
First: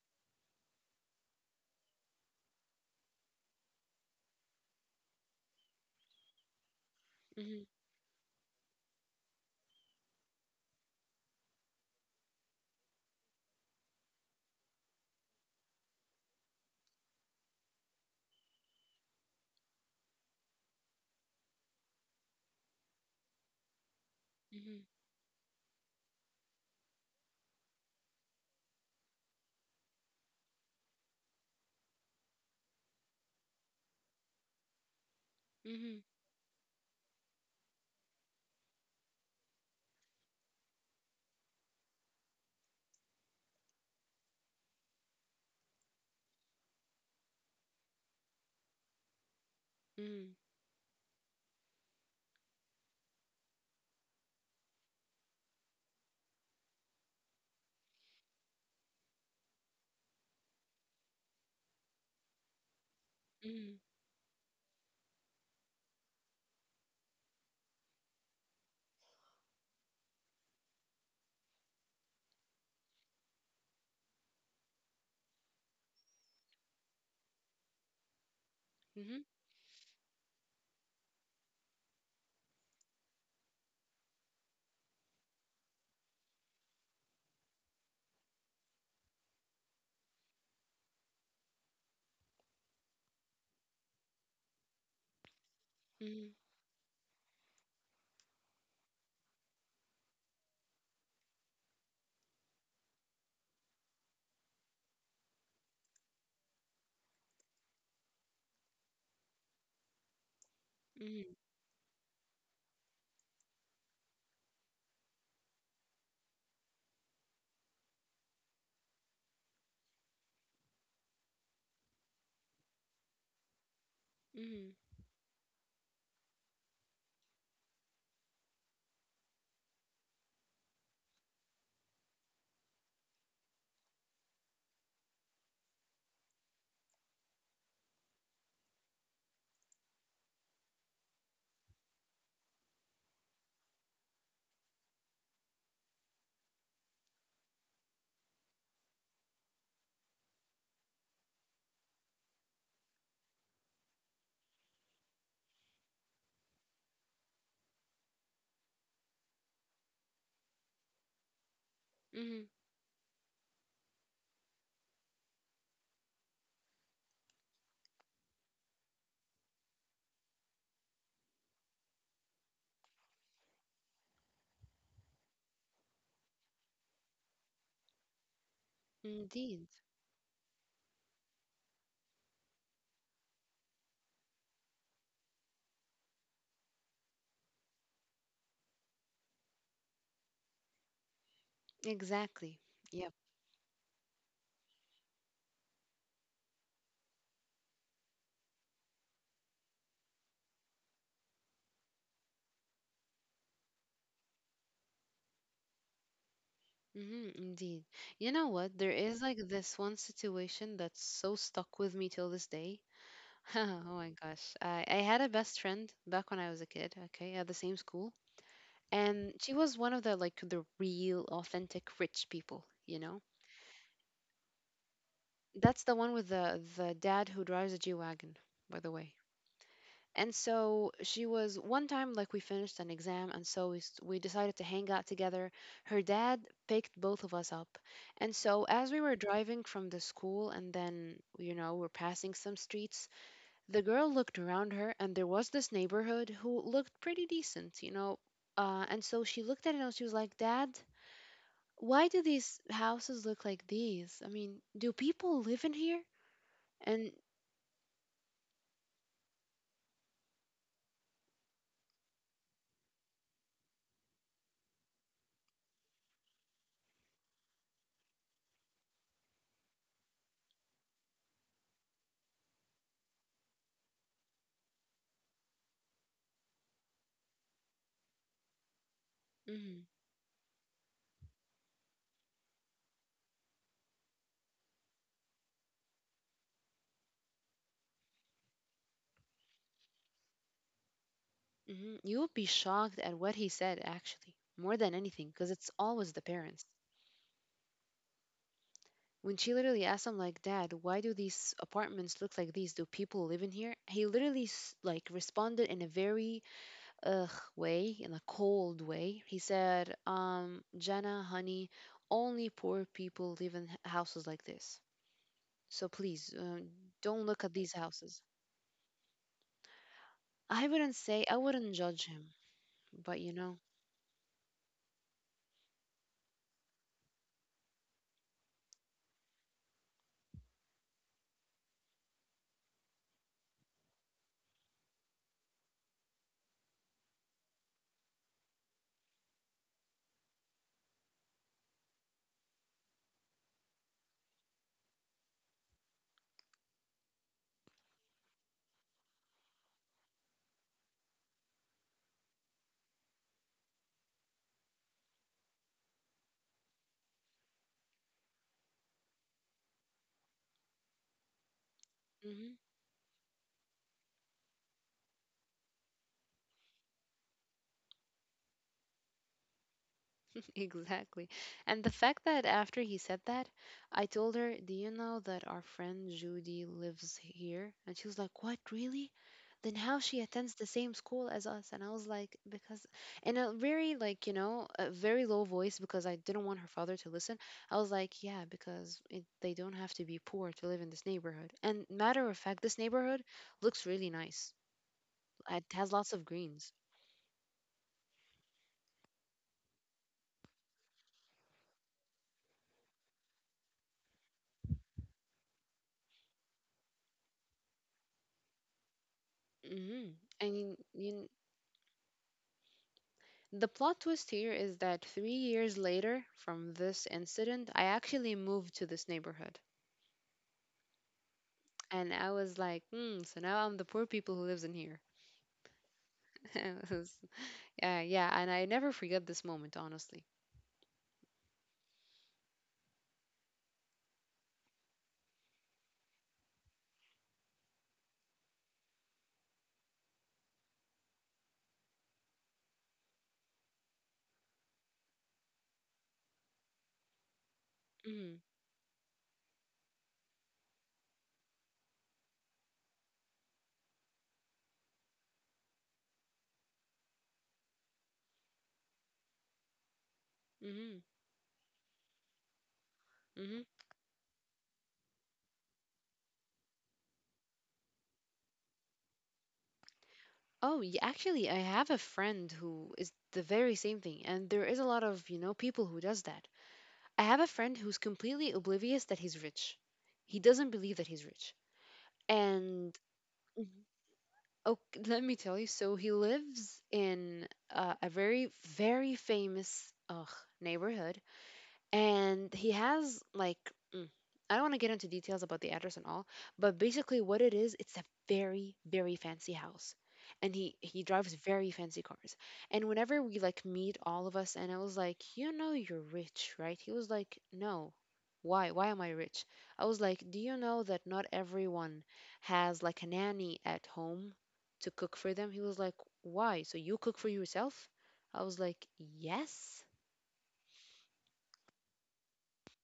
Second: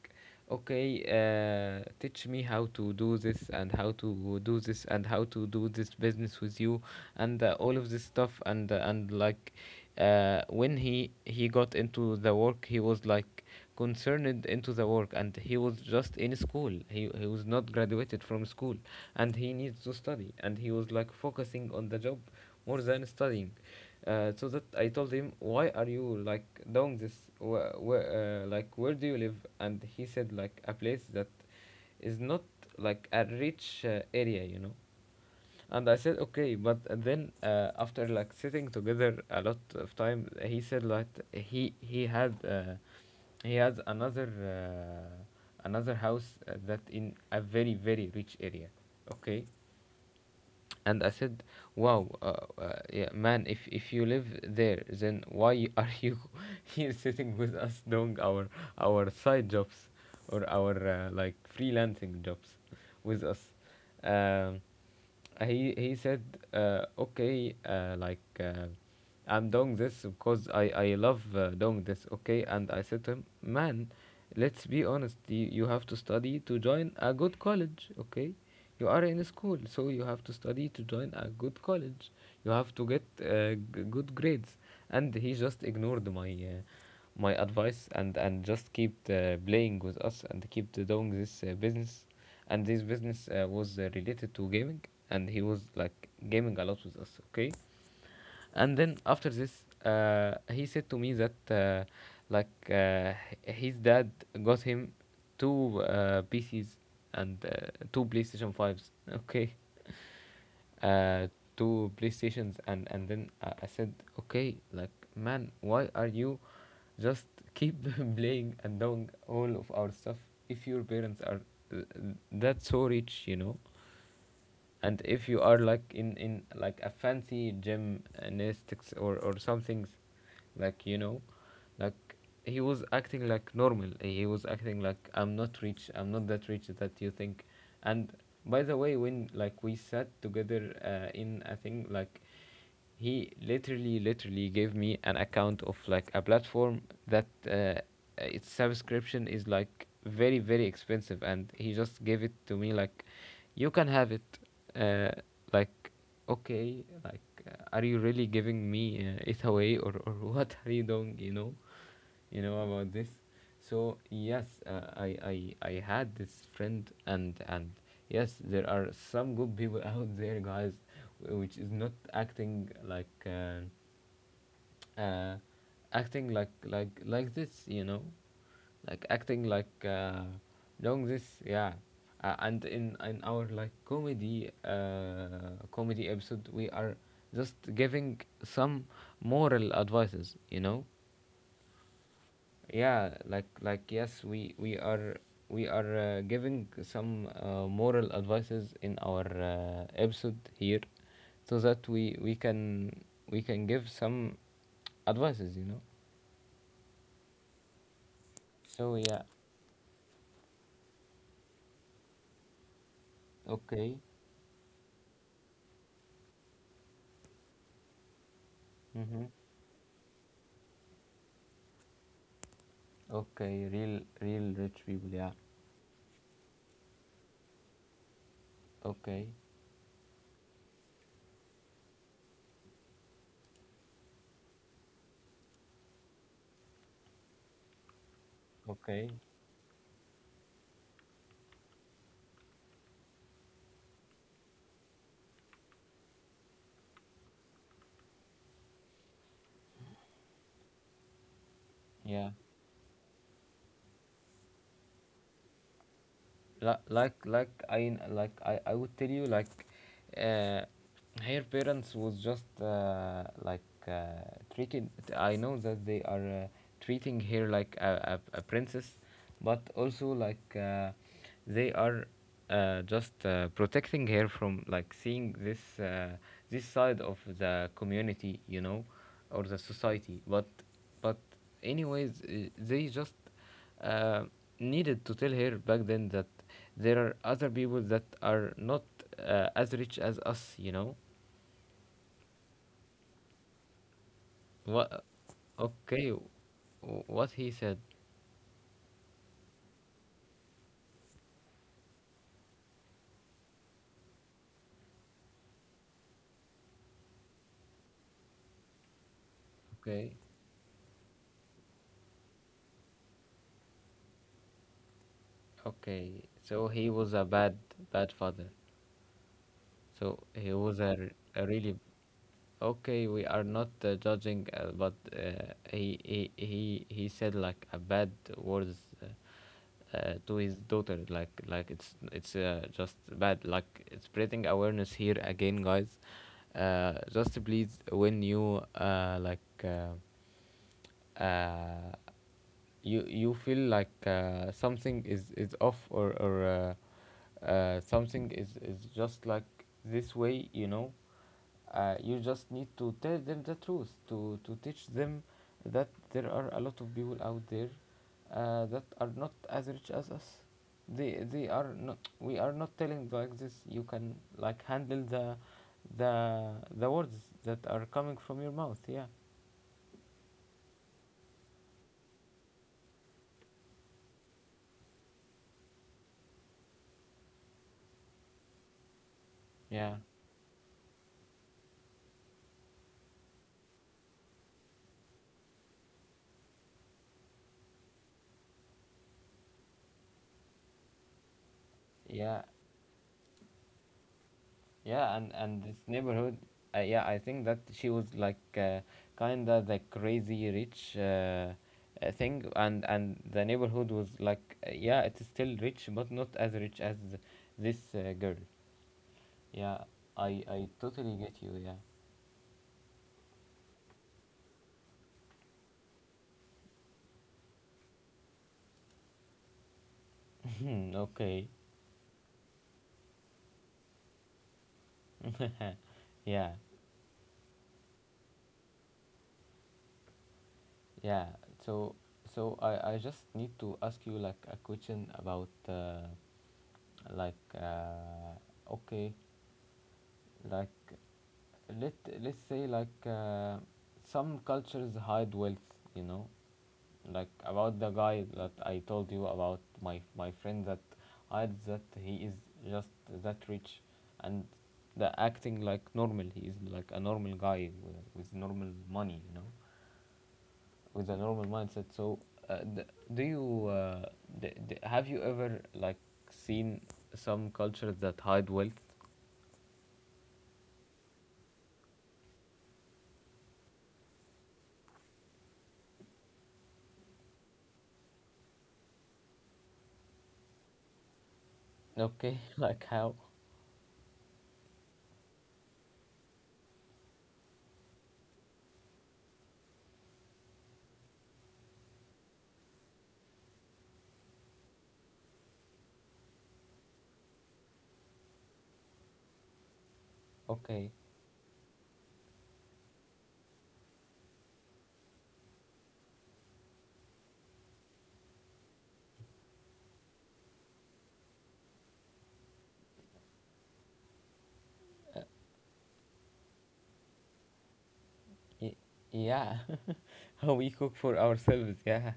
okay, teach me how to do this and how to do this and how to do this business with you and mhm, all of this stuff and like, when he got into the work, he was like concerned into the work, and he was just in school. He was not graduated from school, and he needs to study, and he was like focusing on the job more than studying. So that mhm, I told him, "Why are you like doing this? Where, like where do you live?" And he said like a place that is not like a rich area, you know. And I mhm, said, "Okay, but then." After like sitting together a lot of time, he said like he had, he has another, another house, that in a very very rich area. Okay, mhm, and I said, "Wow, yeah, man! If you live there, then why are you here sitting with us doing our side jobs or our, like freelancing jobs with us?" mhm, Um, he said, "Okay, like, I'm doing this because I love doing this. Okay," and I said to him, "Man. Let's be honest. You have to study to join a good college, okay? You are mhm, in school, so you have to study to join a good college. You have to get good grades." And he just ignored my, my advice, and just kept playing with us and kept doing this business. And this business was related to gaming, and he was like mhm, gaming a lot with us. Okay. And then after this, he said to me that, like uh, h- his dad got him two PCs, and two PlayStation 5s. Okay. uh, mhm, Two PlayStations. And then I said, "Okay, like, man, why are you just keep playing and doing all of our stuff if your parents are, that's so rich, you know? mhm, And if you are like in like a fancy gym anesthetics or something, like, you know." Like, he was acting like normal. He was acting like, "I'm not rich. I'm not that rich that you think." And by the way, when like we sat together in a thing like, he literally literally gave me an account of like a platform that, its subscription is like very very expensive, and he just gave it to me, like, "You can have it uh, like, okay, like, are you really giving me it away, or what are you doing, you know? mhm. You know about this?" So yes, I had this friend, and yes, there are some good people out there, guys, which is not acting like, uh, acting like like this, you know, like acting Indeed. like doing this. Yeah. And in our like comedy comedy episode, we are just giving some moral advices, you know. Exactly. Yep. Yeah, like, yes, we are, we are giving some moral advices in our episode here so that we can, we can give some advices, you know. Hmm, indeed. You know what? There So is yeah. like this one situation that's so stuck with me till this day. Oh Okay. my gosh. I had a best friend back when I was a kid, okay, at the same school. Mm-hmm. And she was one of the like the real authentic rich people, you know? Okay, real real rich people. Yeah. That's the one with the dad who drives a G-Wagon, by the way. Okay. And so she was one time like we finished an exam, and so we decided to hang out together. Her dad picked both of us up. And so as we Okay. were driving from the school and then you know, we're passing some streets, the girl looked around her and there was this neighborhood who looked pretty decent, you know. And so she looked at it and she was like, "Dad, why do Yeah. these houses look like these? I mean, do people live in here?" Like And like I, like I would tell you like, uh, her parents was just, like, uh, treated. I know that they are, treating her like a princess, but also, like, they are, just, protecting her from like seeing this, this side of the community, you know, or the mhm, society. But but anyways, they just uh, needed to tell her back then that there are other people that are not as rich as us. You know mhm. You would be shocked at what he said, actually, more than what? anything, because it's always the Okay, w- parents. what he said. When she literally asked him, like, Dad, why do these apartments look like these? Do people live in here? He literally, like, responded in a very ugh way, in a cold way. He said, Okay, Jana, honey, only poor people live in houses like this. So please, okay. don't So look at he these was a houses. bad, bad father. So I wouldn't he was say, I a, wouldn't a judge really. him, but you Okay, know. we are not judging, but, he said like a bad words, to his daughter, like it's just bad, like spreading awareness here again, guys. Just please, when you, uh, you you feel like something is off, or, something is just like this way, you know, you just need to tell them the truth to teach them that there are a lot of people out there that are not as rich as us. They are not, Mm-hmm. we are not telling like this, you can like handle the words that are coming from your mouth. Yeah. Exactly. And the fact that after he said that, I told her, Do you know that our friend Judy lives here? And she was like, What, really? Then how she Yeah, attends the same school as us? And I was like, Because, in a very, like, you know, a very low voice because I didn't want her father to listen. I was like, Yeah, because it, they don't have to be poor to live in this neighborhood. And matter of fact, this yeah. neighborhood looks really nice, Yeah, it has and this lots of neighborhood, greens. Yeah, I think that she was like, kinda the crazy rich, thing, and the neighborhood was like, yeah, it's still rich, but not as rich as this girl. Hmm. Yeah, And I I totally get you. the plot twist here is that 3 years later from this incident, I actually moved to this neighborhood. Yeah. And Okay. I was like, hmm, so now I'm the poor people who lives in here. It was- Yeah, yeah, yeah, and I never forget this moment, honestly. yeah. So so I just need to ask you like a question about, like uh, okay. Like, let let's say, like, some cultures hide wealth, you know, like Hmm. about the guy that I told you about, my friend that hides that he is just that rich, and the acting like normal. He is like a normal guy with normal money, you know, Hmm. with a normal mindset. So, Hmm. do you, have you ever like seen some cultures that hide wealth? Oh, yeah, actually, I have a friend who is the very same thing, and there is a lot of, you know, people who does that. I have a friend who's completely oblivious that he's rich. He doesn't believe that he's rich. And Okay, like how? oh, let me tell you. So he lives in a very, very famous neighborhood, and he has like mm, I don't want to get into details about the address and all. But basically what it is, it's a very, very fancy house. And he drives Okay. very fancy cars. And whenever we like meet all of us, and I was like, you know you're rich, right? He was like, no, why am I rich? I was like, do you know that not everyone has like a nanny at home to cook for them? He was like, why, so you cook for yourself? I was like, Y- yes. yeah. How we cook for ourselves. Yeah.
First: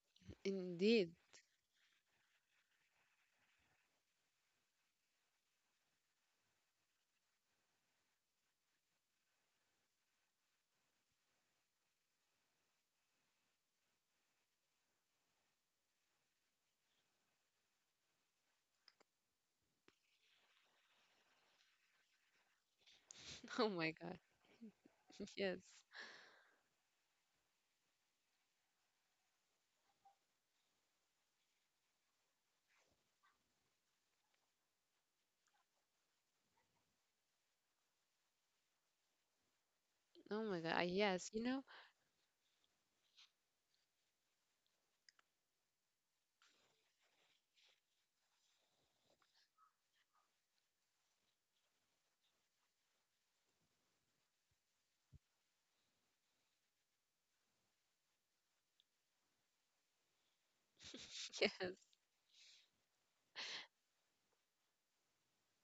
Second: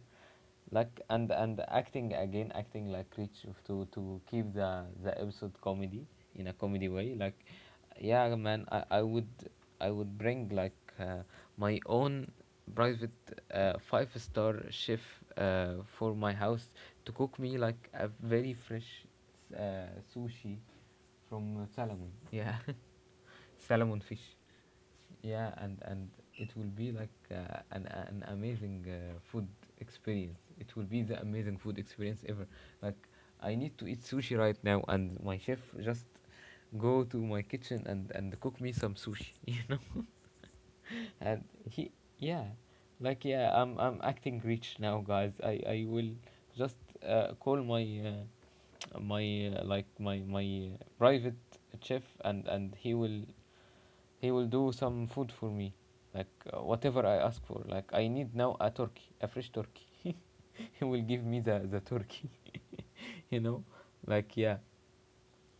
Like Indeed. And acting again, acting like rich to keep the episode comedy in a comedy way, like, yeah, man, I would bring like, my own private, five-star chef, for my house, to cook me like a very fresh sushi from salmon. Yeah. Oh my Salmon God. fish. Yeah, Yes. And it will be like, an amazing food experience. It will be the amazing food experience ever. Like, I need to eat sushi right now, and my chef just go to my kitchen and cook me some sushi. You know, Oh my God. I- Yes. You and know, he, yeah, like, yeah, I'm acting rich now, guys. I will just, call my, my, like my, private chef, and he will, he will do some food for me like, whatever I ask for, like, I need now a turkey, a fresh turkey. He will give me yes. The turkey. You know, like, yeah.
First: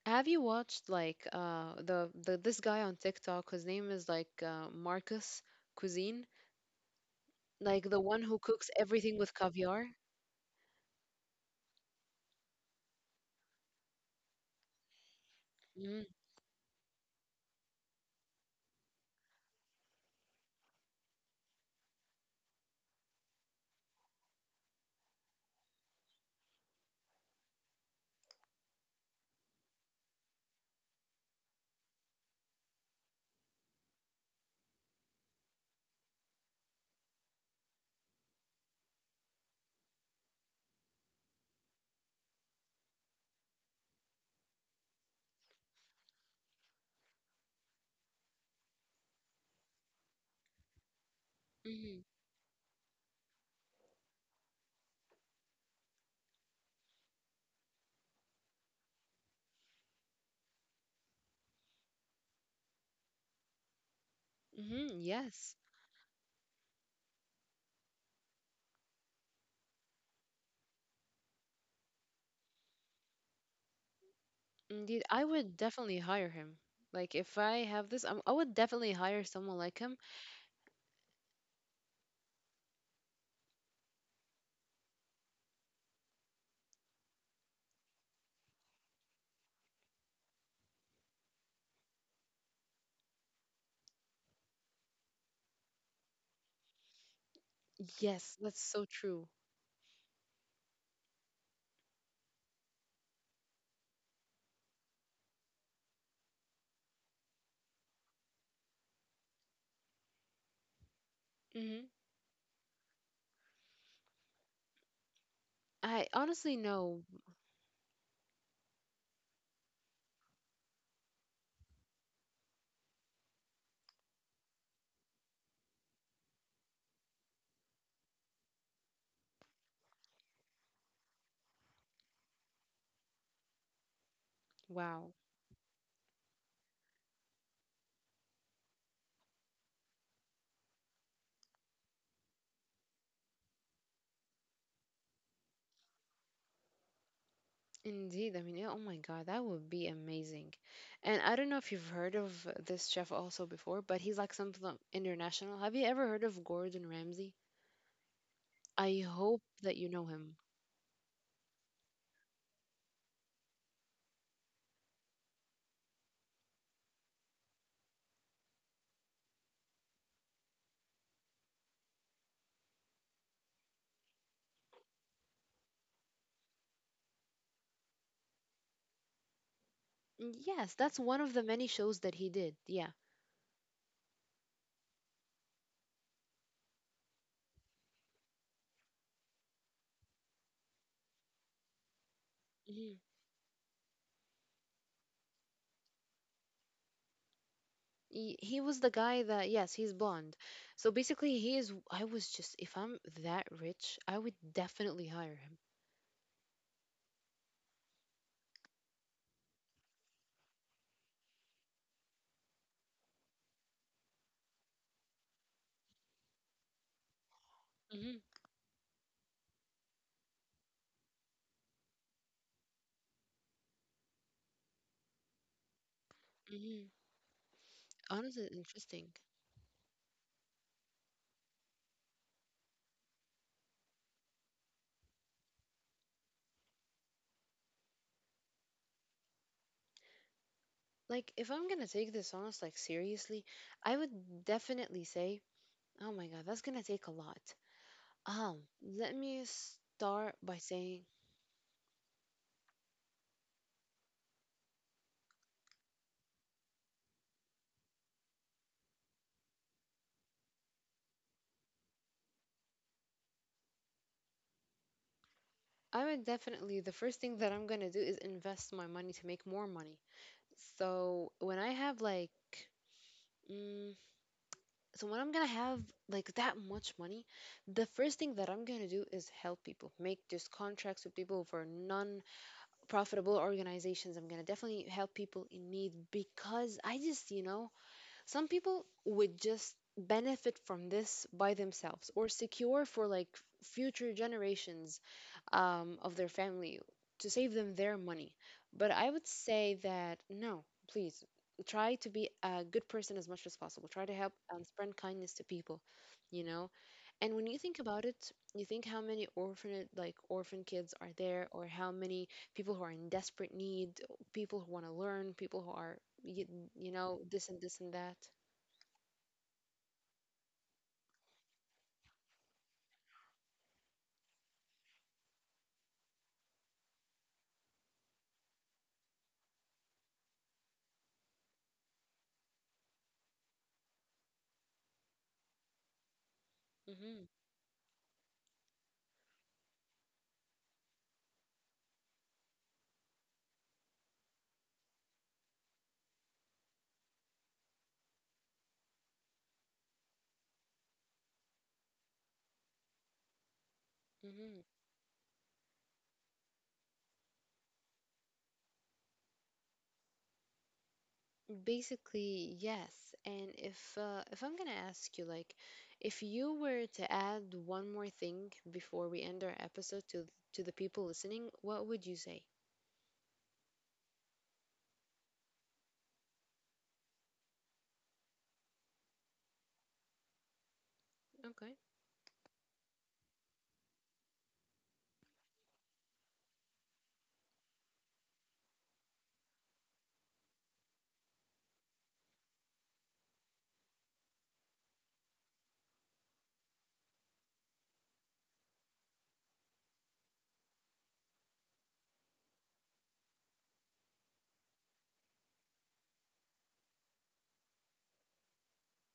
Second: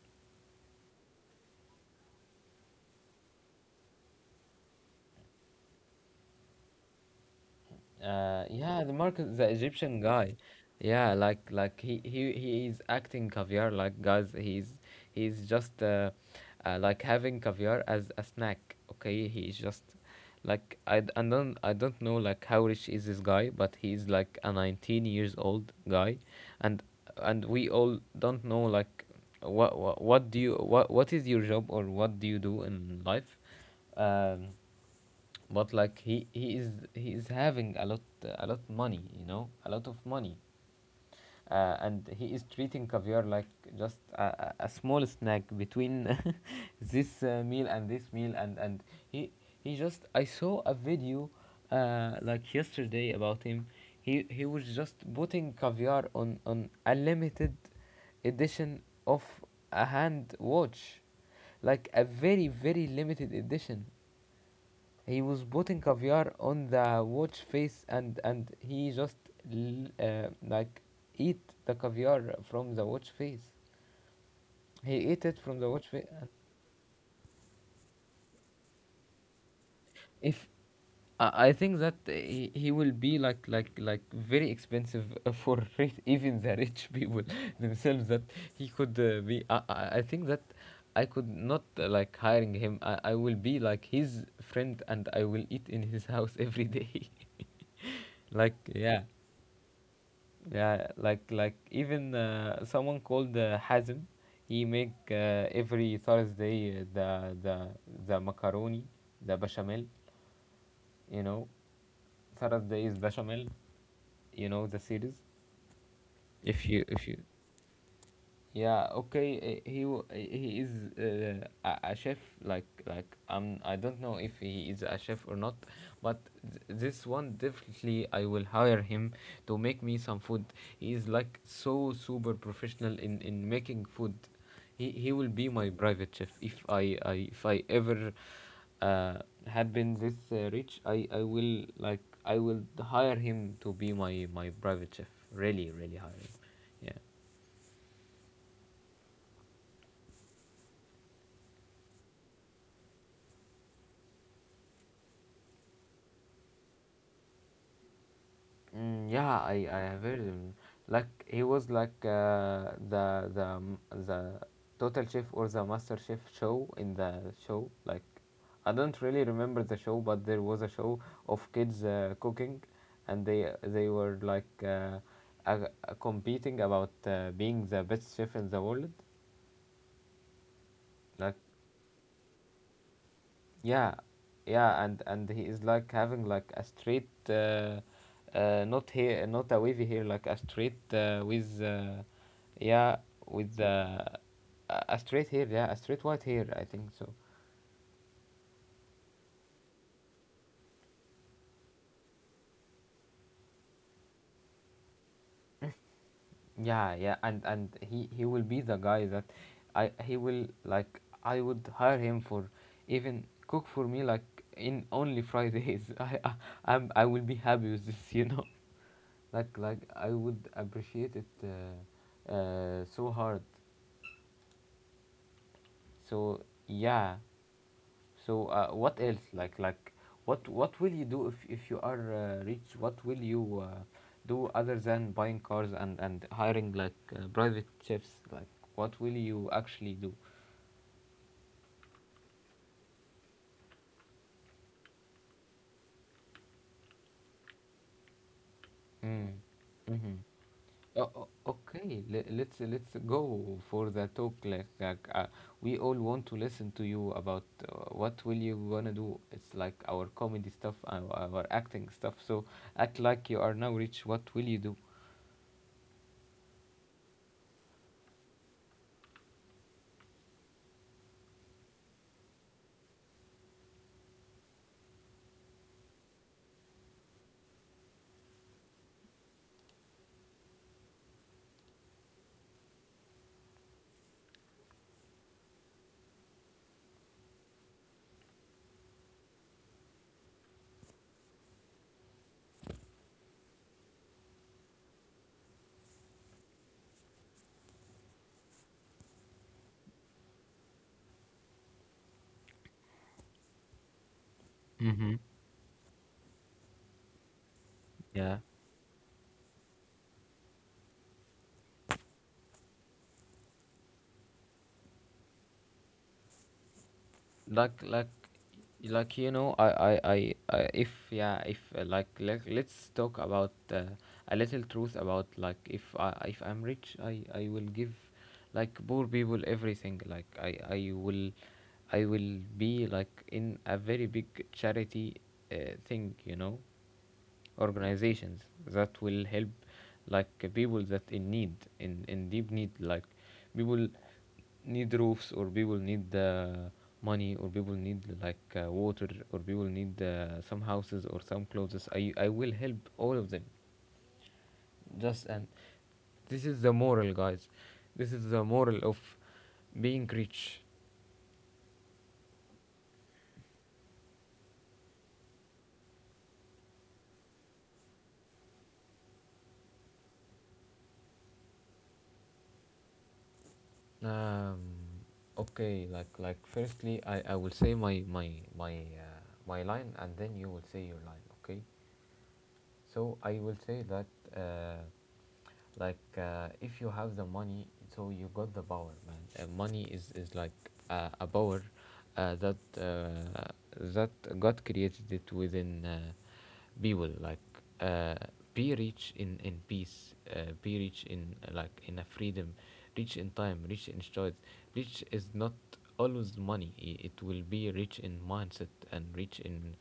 Have you watched like the this guy on TikTok whose name is like Marcus Cuisine, like the one who cooks Yeah, the everything with market, the caviar? Egyptian guy. Yeah, like he is acting caviar. Like, guys, he's just Mm, like having caviar as a snack. Okay, he is just like, I don't, I don't know like how rich is this guy, but he's like a 19 years old guy, and and we all don't know like what do you, what is your job, or what do you do in life, um, but like he is, he is having a lot, a lot money, you know, a lot of money, and he is treating caviar like just a small snack between this meal and this meal. And he he just I saw a video mm, like yesterday about him. He was just putting caviar on a limited edition of a hand watch, like a very very limited edition. mm, He was yes. putting caviar on the watch face, and he just l- uh, like eat the caviar from the watch face. Indeed, He ate I it would from the watch definitely face. hire him. Like if I have this, I would definitely hire someone like him. If I think that he will be like very expensive for even the rich people themselves that he could be. I think that I could not like hiring him. I will be like his friend, and I will eat in his house every day. like Yes, that's yeah so true. Yeah, like even someone called Hazm, he make every Thursday the macaroni, the bechamel, you know, Hmm. Thursday is bechamel, you know the series. I If honestly you if know. you yeah, okay. He is a chef. Like, I don't know if he is a chef or not, but this one definitely I will hire him to make me some food. He is like so super professional in making food. He will be Wow. my private chef if I ever uh had been this rich. I will like I will hire him to be my private chef. Really, really hire him. Yeah. Indeed, I mean, yeah, oh my God, that would be amazing. And I don't know if you've heard of this chef also before, but he's like something international. Have you ever heard of Gordon Ramsay? Mm, I yeah, hope I that you have know heard him. him. Like he was like the Total Chef or the Master Chef show in the show. Like I don't really remember the show, but there was a show of kids cooking, and they were like uh, competing about being the best chef in the world. Mm, yes, that's Like one of the many shows that he did. Yeah. yeah, yeah, and he is like having like a straight, not hair, not a wavy hair, like a straight with, yeah, Mhm. with a straight hair, yeah, a straight white hair, I think so. He was the guy that, yes, he's blonde. So basically, he is. I was just, if I'm that rich, I would definitely hire him. Yeah, yeah, and he will be the guy that I he will like I would hire him for, even cook for me like in only Fridays. I I will be happy with this, you know. Mm-hmm. Like I would appreciate it. So hard. So, yeah. Mm-hmm. So what Honestly, else? Interesting. Like what will you do if you are rich? What will you do other than buying cars and hiring like private chefs? Like what will you actually do? Like, if I'm gonna take this honest, like seriously, I would definitely say, oh my God, that's gonna take a lot. Mm. Let me Mm-hmm. start Oh, by oh, saying, okay. Let's go for the talk. Like we all want to listen to you about what will you gonna do. It's like our comedy stuff, our acting stuff. So act like you are now rich. What will you I would definitely, the first thing that I'm gonna do is invest my money to make more money. So when I have like, mm, so when I'm gonna have like that much money, the first thing that I'm gonna do is help people, make just contracts with people for non-profitable organizations. I'm gonna definitely help people in need because I just, you know, some people would just benefit from this by themselves or secure for like future generations of their family to save them their money. But I would say that no, please try to be a good person as much as possible. Try to help do? and spread kindness to people, you know? And when you Yeah, think about it, you think how many orphaned like orphan kids are there, or how many people who are in desperate need, people who want to learn, people who are you, you like know this like and this and that. like you know, I if yeah if like let let's talk about a little truth about like if I if I'm rich, I will give like poor people everything. Like I will I will be like in a very big charity thing, you know. Mm-hmm, Organizations that will help like people that in need in deep need, like people need roofs, or people need money, or people need like water, or people need some houses or some clothes. I will help all of them just mm-hmm. and this is the moral, guys. This is the moral of being rich. Basically, yes. And if I'm gonna ask you, like, if you were to add one more thing before we end our episode to the people listening, what would you say? Um, okay, like firstly, I will say my my line, and then you will say your line. Okay, Okay. so I will say that uh, if you have the money, so you got the power, man. Money is like a power uh, that uh, that god created it within people. Like uh, be rich in peace, be rich in in a freedom, rich in time, rich in choice. Rich is not always money. It will be rich in mindset and rich in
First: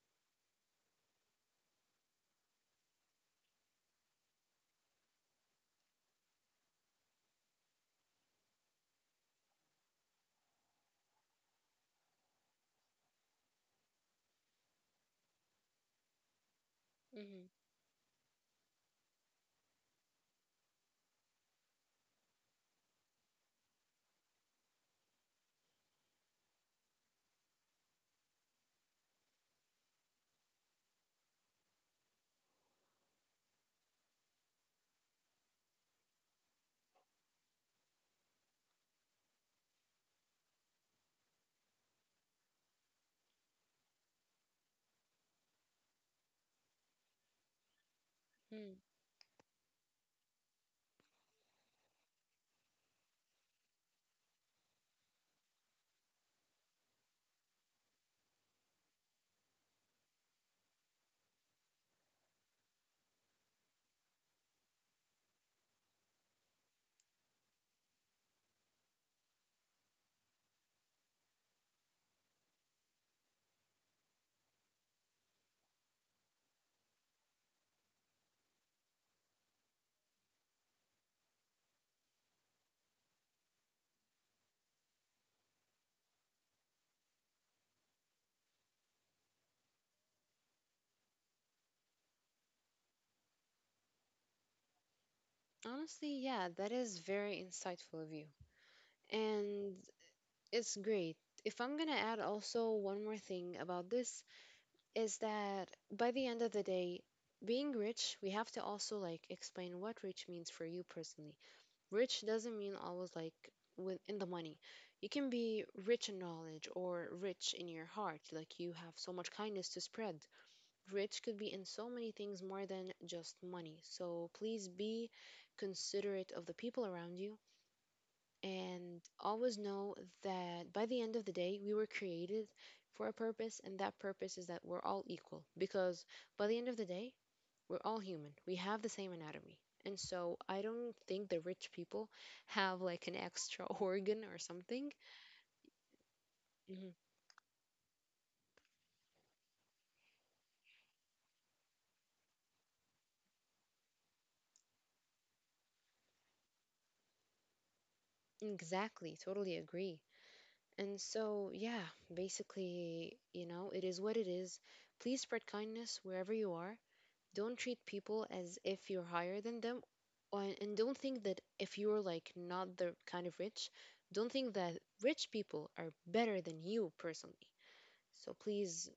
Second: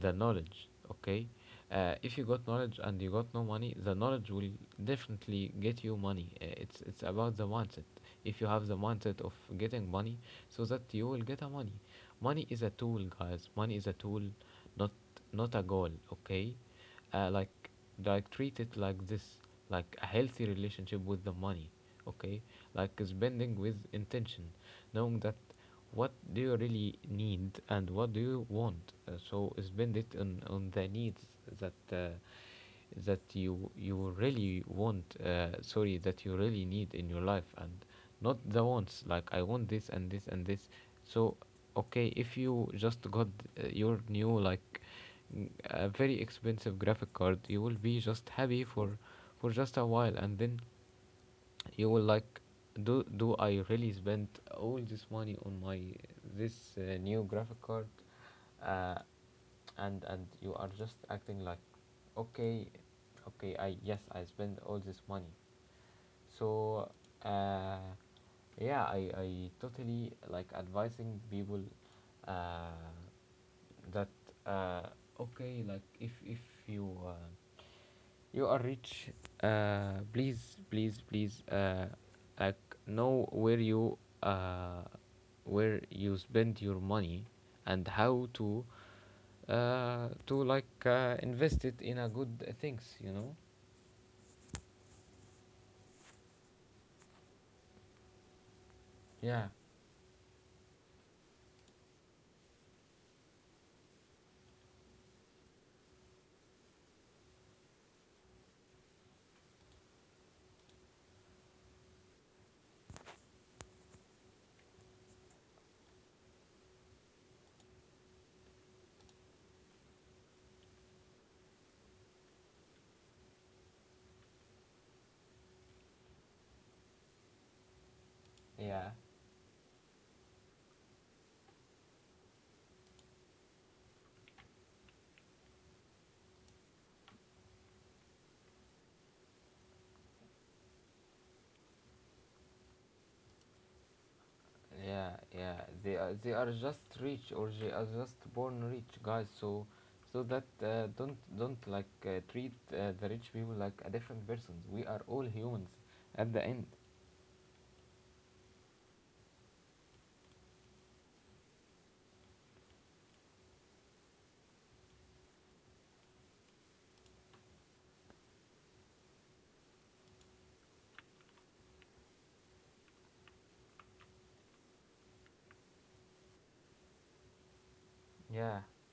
the knowledge. Okay, if you got knowledge and you got no money, the knowledge will definitely get you money. It's about the mindset. If you have the mindset of getting money, so that you will get a money. Money is a tool, guys. Money is a tool, not not a goal. Okay, uh, Mm-hmm. like like treat it like this, like a healthy relationship with the money. Okay, like spending with intention, knowing that what do you really need and what do you want. So spend it on the needs that you you really want, sorry, that you really need in your life, and not the wants, like I want this and this and this. So okay, if you just got your new like a very expensive graphic card, you will be just happy Mm. For just a while, and then you will like, do do I really spend all this money on my this new graphic card, uh, and you are just acting like okay, okay, I yes, I spend all this money. So uh, yeah, i totally like advising people uh, that uh, okay, like if you you are rich. Please, please, please. Like know uh, where you spend your money, and how to invest it in a good things. You know. Honestly, yeah, that is very insightful of you, Yeah. and it's great. If I'm gonna add also one more thing about this, is that by the end of the day, being rich, we have to also like explain what rich means for you personally. Rich doesn't mean always like with in the money. You can be rich in knowledge or rich in your heart, like you have so much kindness to spread. Rich could be in so many things more than just money. So please be considerate of the people around you Yeah. and always know that by the end of the day, we were created for a purpose, and that purpose is that we're all equal. Because by the end of the day, we're all human. We have the same anatomy. And so I don't think the rich people have like an extra organ or something. Yeah. Yeah. They are just Mhm. rich, or they are just born rich, guys. So, so that don't like treat the rich people like a different persons. We are all humans at the end. Exactly. Totally agree. And so, yeah, basically, you know, it is what it is. Please spread kindness wherever you are. Don't treat people as if you're higher than them. And don't think that if you're like not the kind of rich, don't think that rich people are better than you personally. So Yeah, please,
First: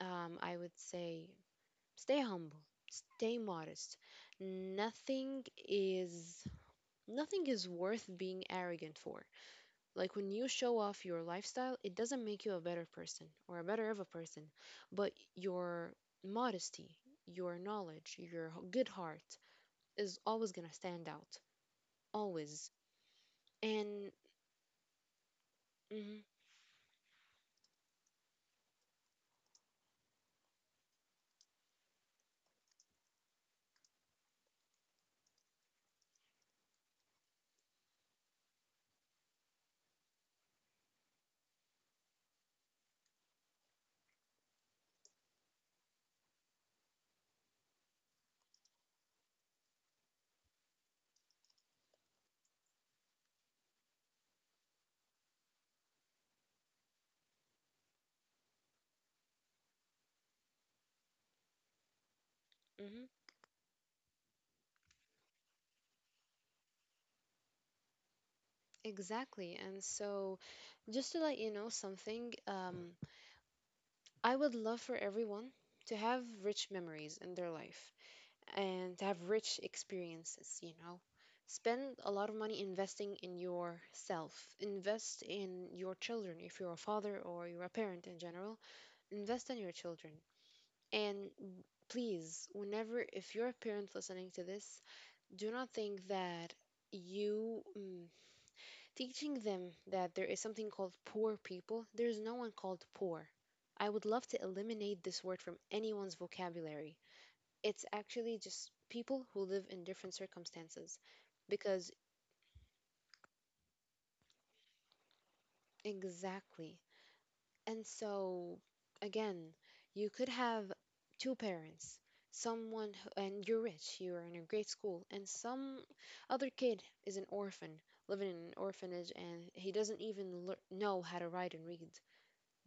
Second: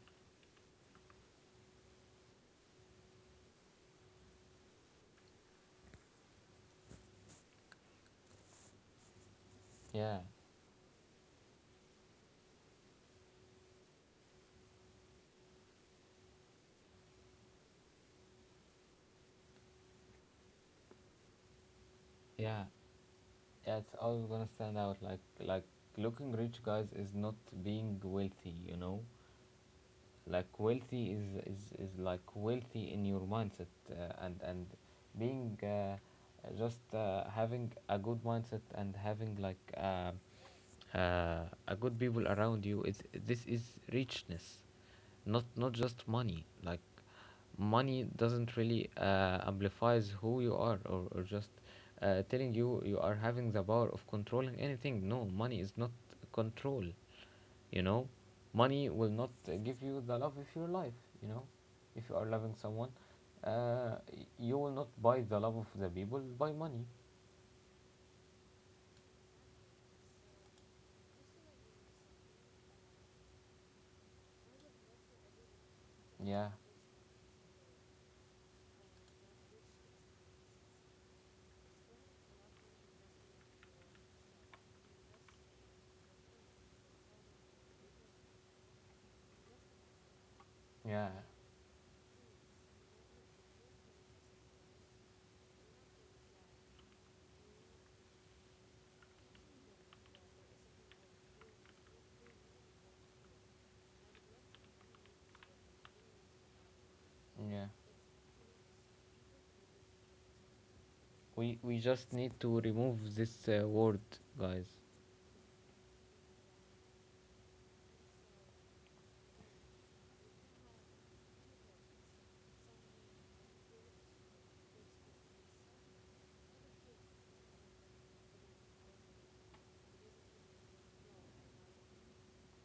I would say, stay humble, stay modest. Nothing is Nothing is worth being arrogant for. Like yeah. when you show off your lifestyle, it doesn't make you a better person or a better of a person, but your modesty, your knowledge, your good heart is always going to stand out. Yeah, Always. yeah, it's And always gonna stand out. Like mhm, looking rich, guys, is not being wealthy. You know, like wealthy is like wealthy in your mindset and being just having a good mindset and having like a good people around you is this is richness, not not just money. Like money doesn't really amplifies who you are, or just telling you you are having the power of controlling anything. No, money is not control, you know. Money will not give you the love of your life, you know. If you are loving someone, mhm, uh, you will not buy the love of the people by money. exactly. And so just to let you know something, I would love for everyone to have Yeah, rich memories in their life, and to have rich experiences, you know. Spend a lot of money investing in yourself. Invest in your children if you're a father or you're a parent in general. Invest in your children. yeah, And please, whenever, if you're a parent listening to this, do not think that you mm, teaching them that there is something called poor people, there's no one called poor. I would love to eliminate this word from anyone's vocabulary. yeah, It's actually just people who live in different circumstances we because just need to remove this word, guys. exactly. And so again, you could have two parents, and you're rich, you're in a great school, and some other kid is an orphan living in an orphanage and he doesn't even know how to write and read.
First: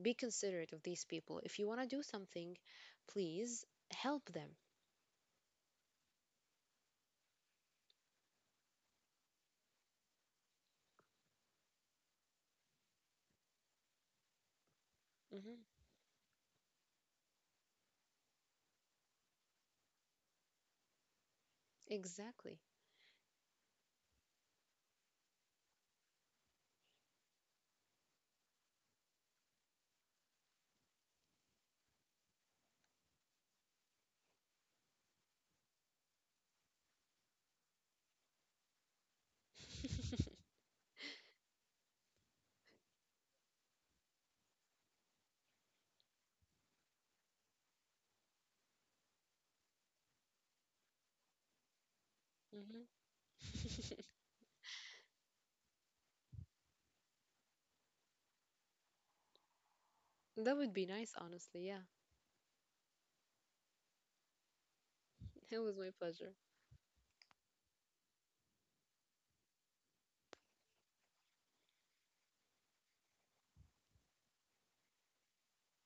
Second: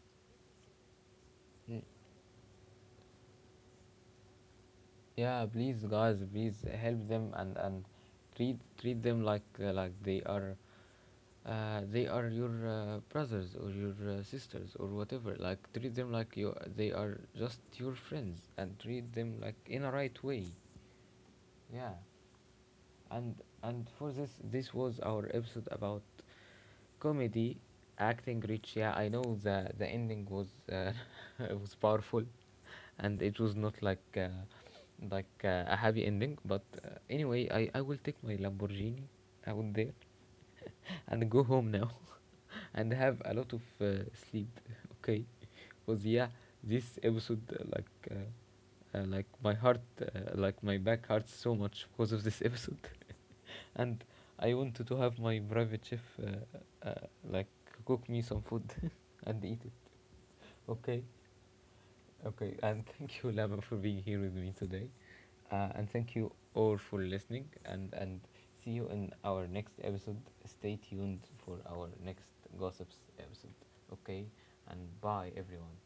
Be considerate of these people. If you want Y- to do something, please help them. yeah, please, guys, please help them, and treat treat them like they are your brothers or your sisters or whatever. Hmm, Like treat them like you they are just your friends, and treat them like in a right way. Yeah. exactly. and and for this, this was our episode about comedy acting rich. Yeah, I know the ending was it was powerful, and it was not like a happy ending, but anyway, I will take my lamborghini out there and go home now and have a lot of sleep. Okay, was yeah, this episode like my heart, like my back hurts so much because of this episode, Hmm. and I wanted to have my private chef like cook me some food and eat it. That would be Okay, nice, honestly. Yeah, okay, and thank you, Lama, for being here with me today. it was my And thank you pleasure. all for listening. And see you in our next episode. Stay tuned for our next gossips episode. Okay? And bye, everyone.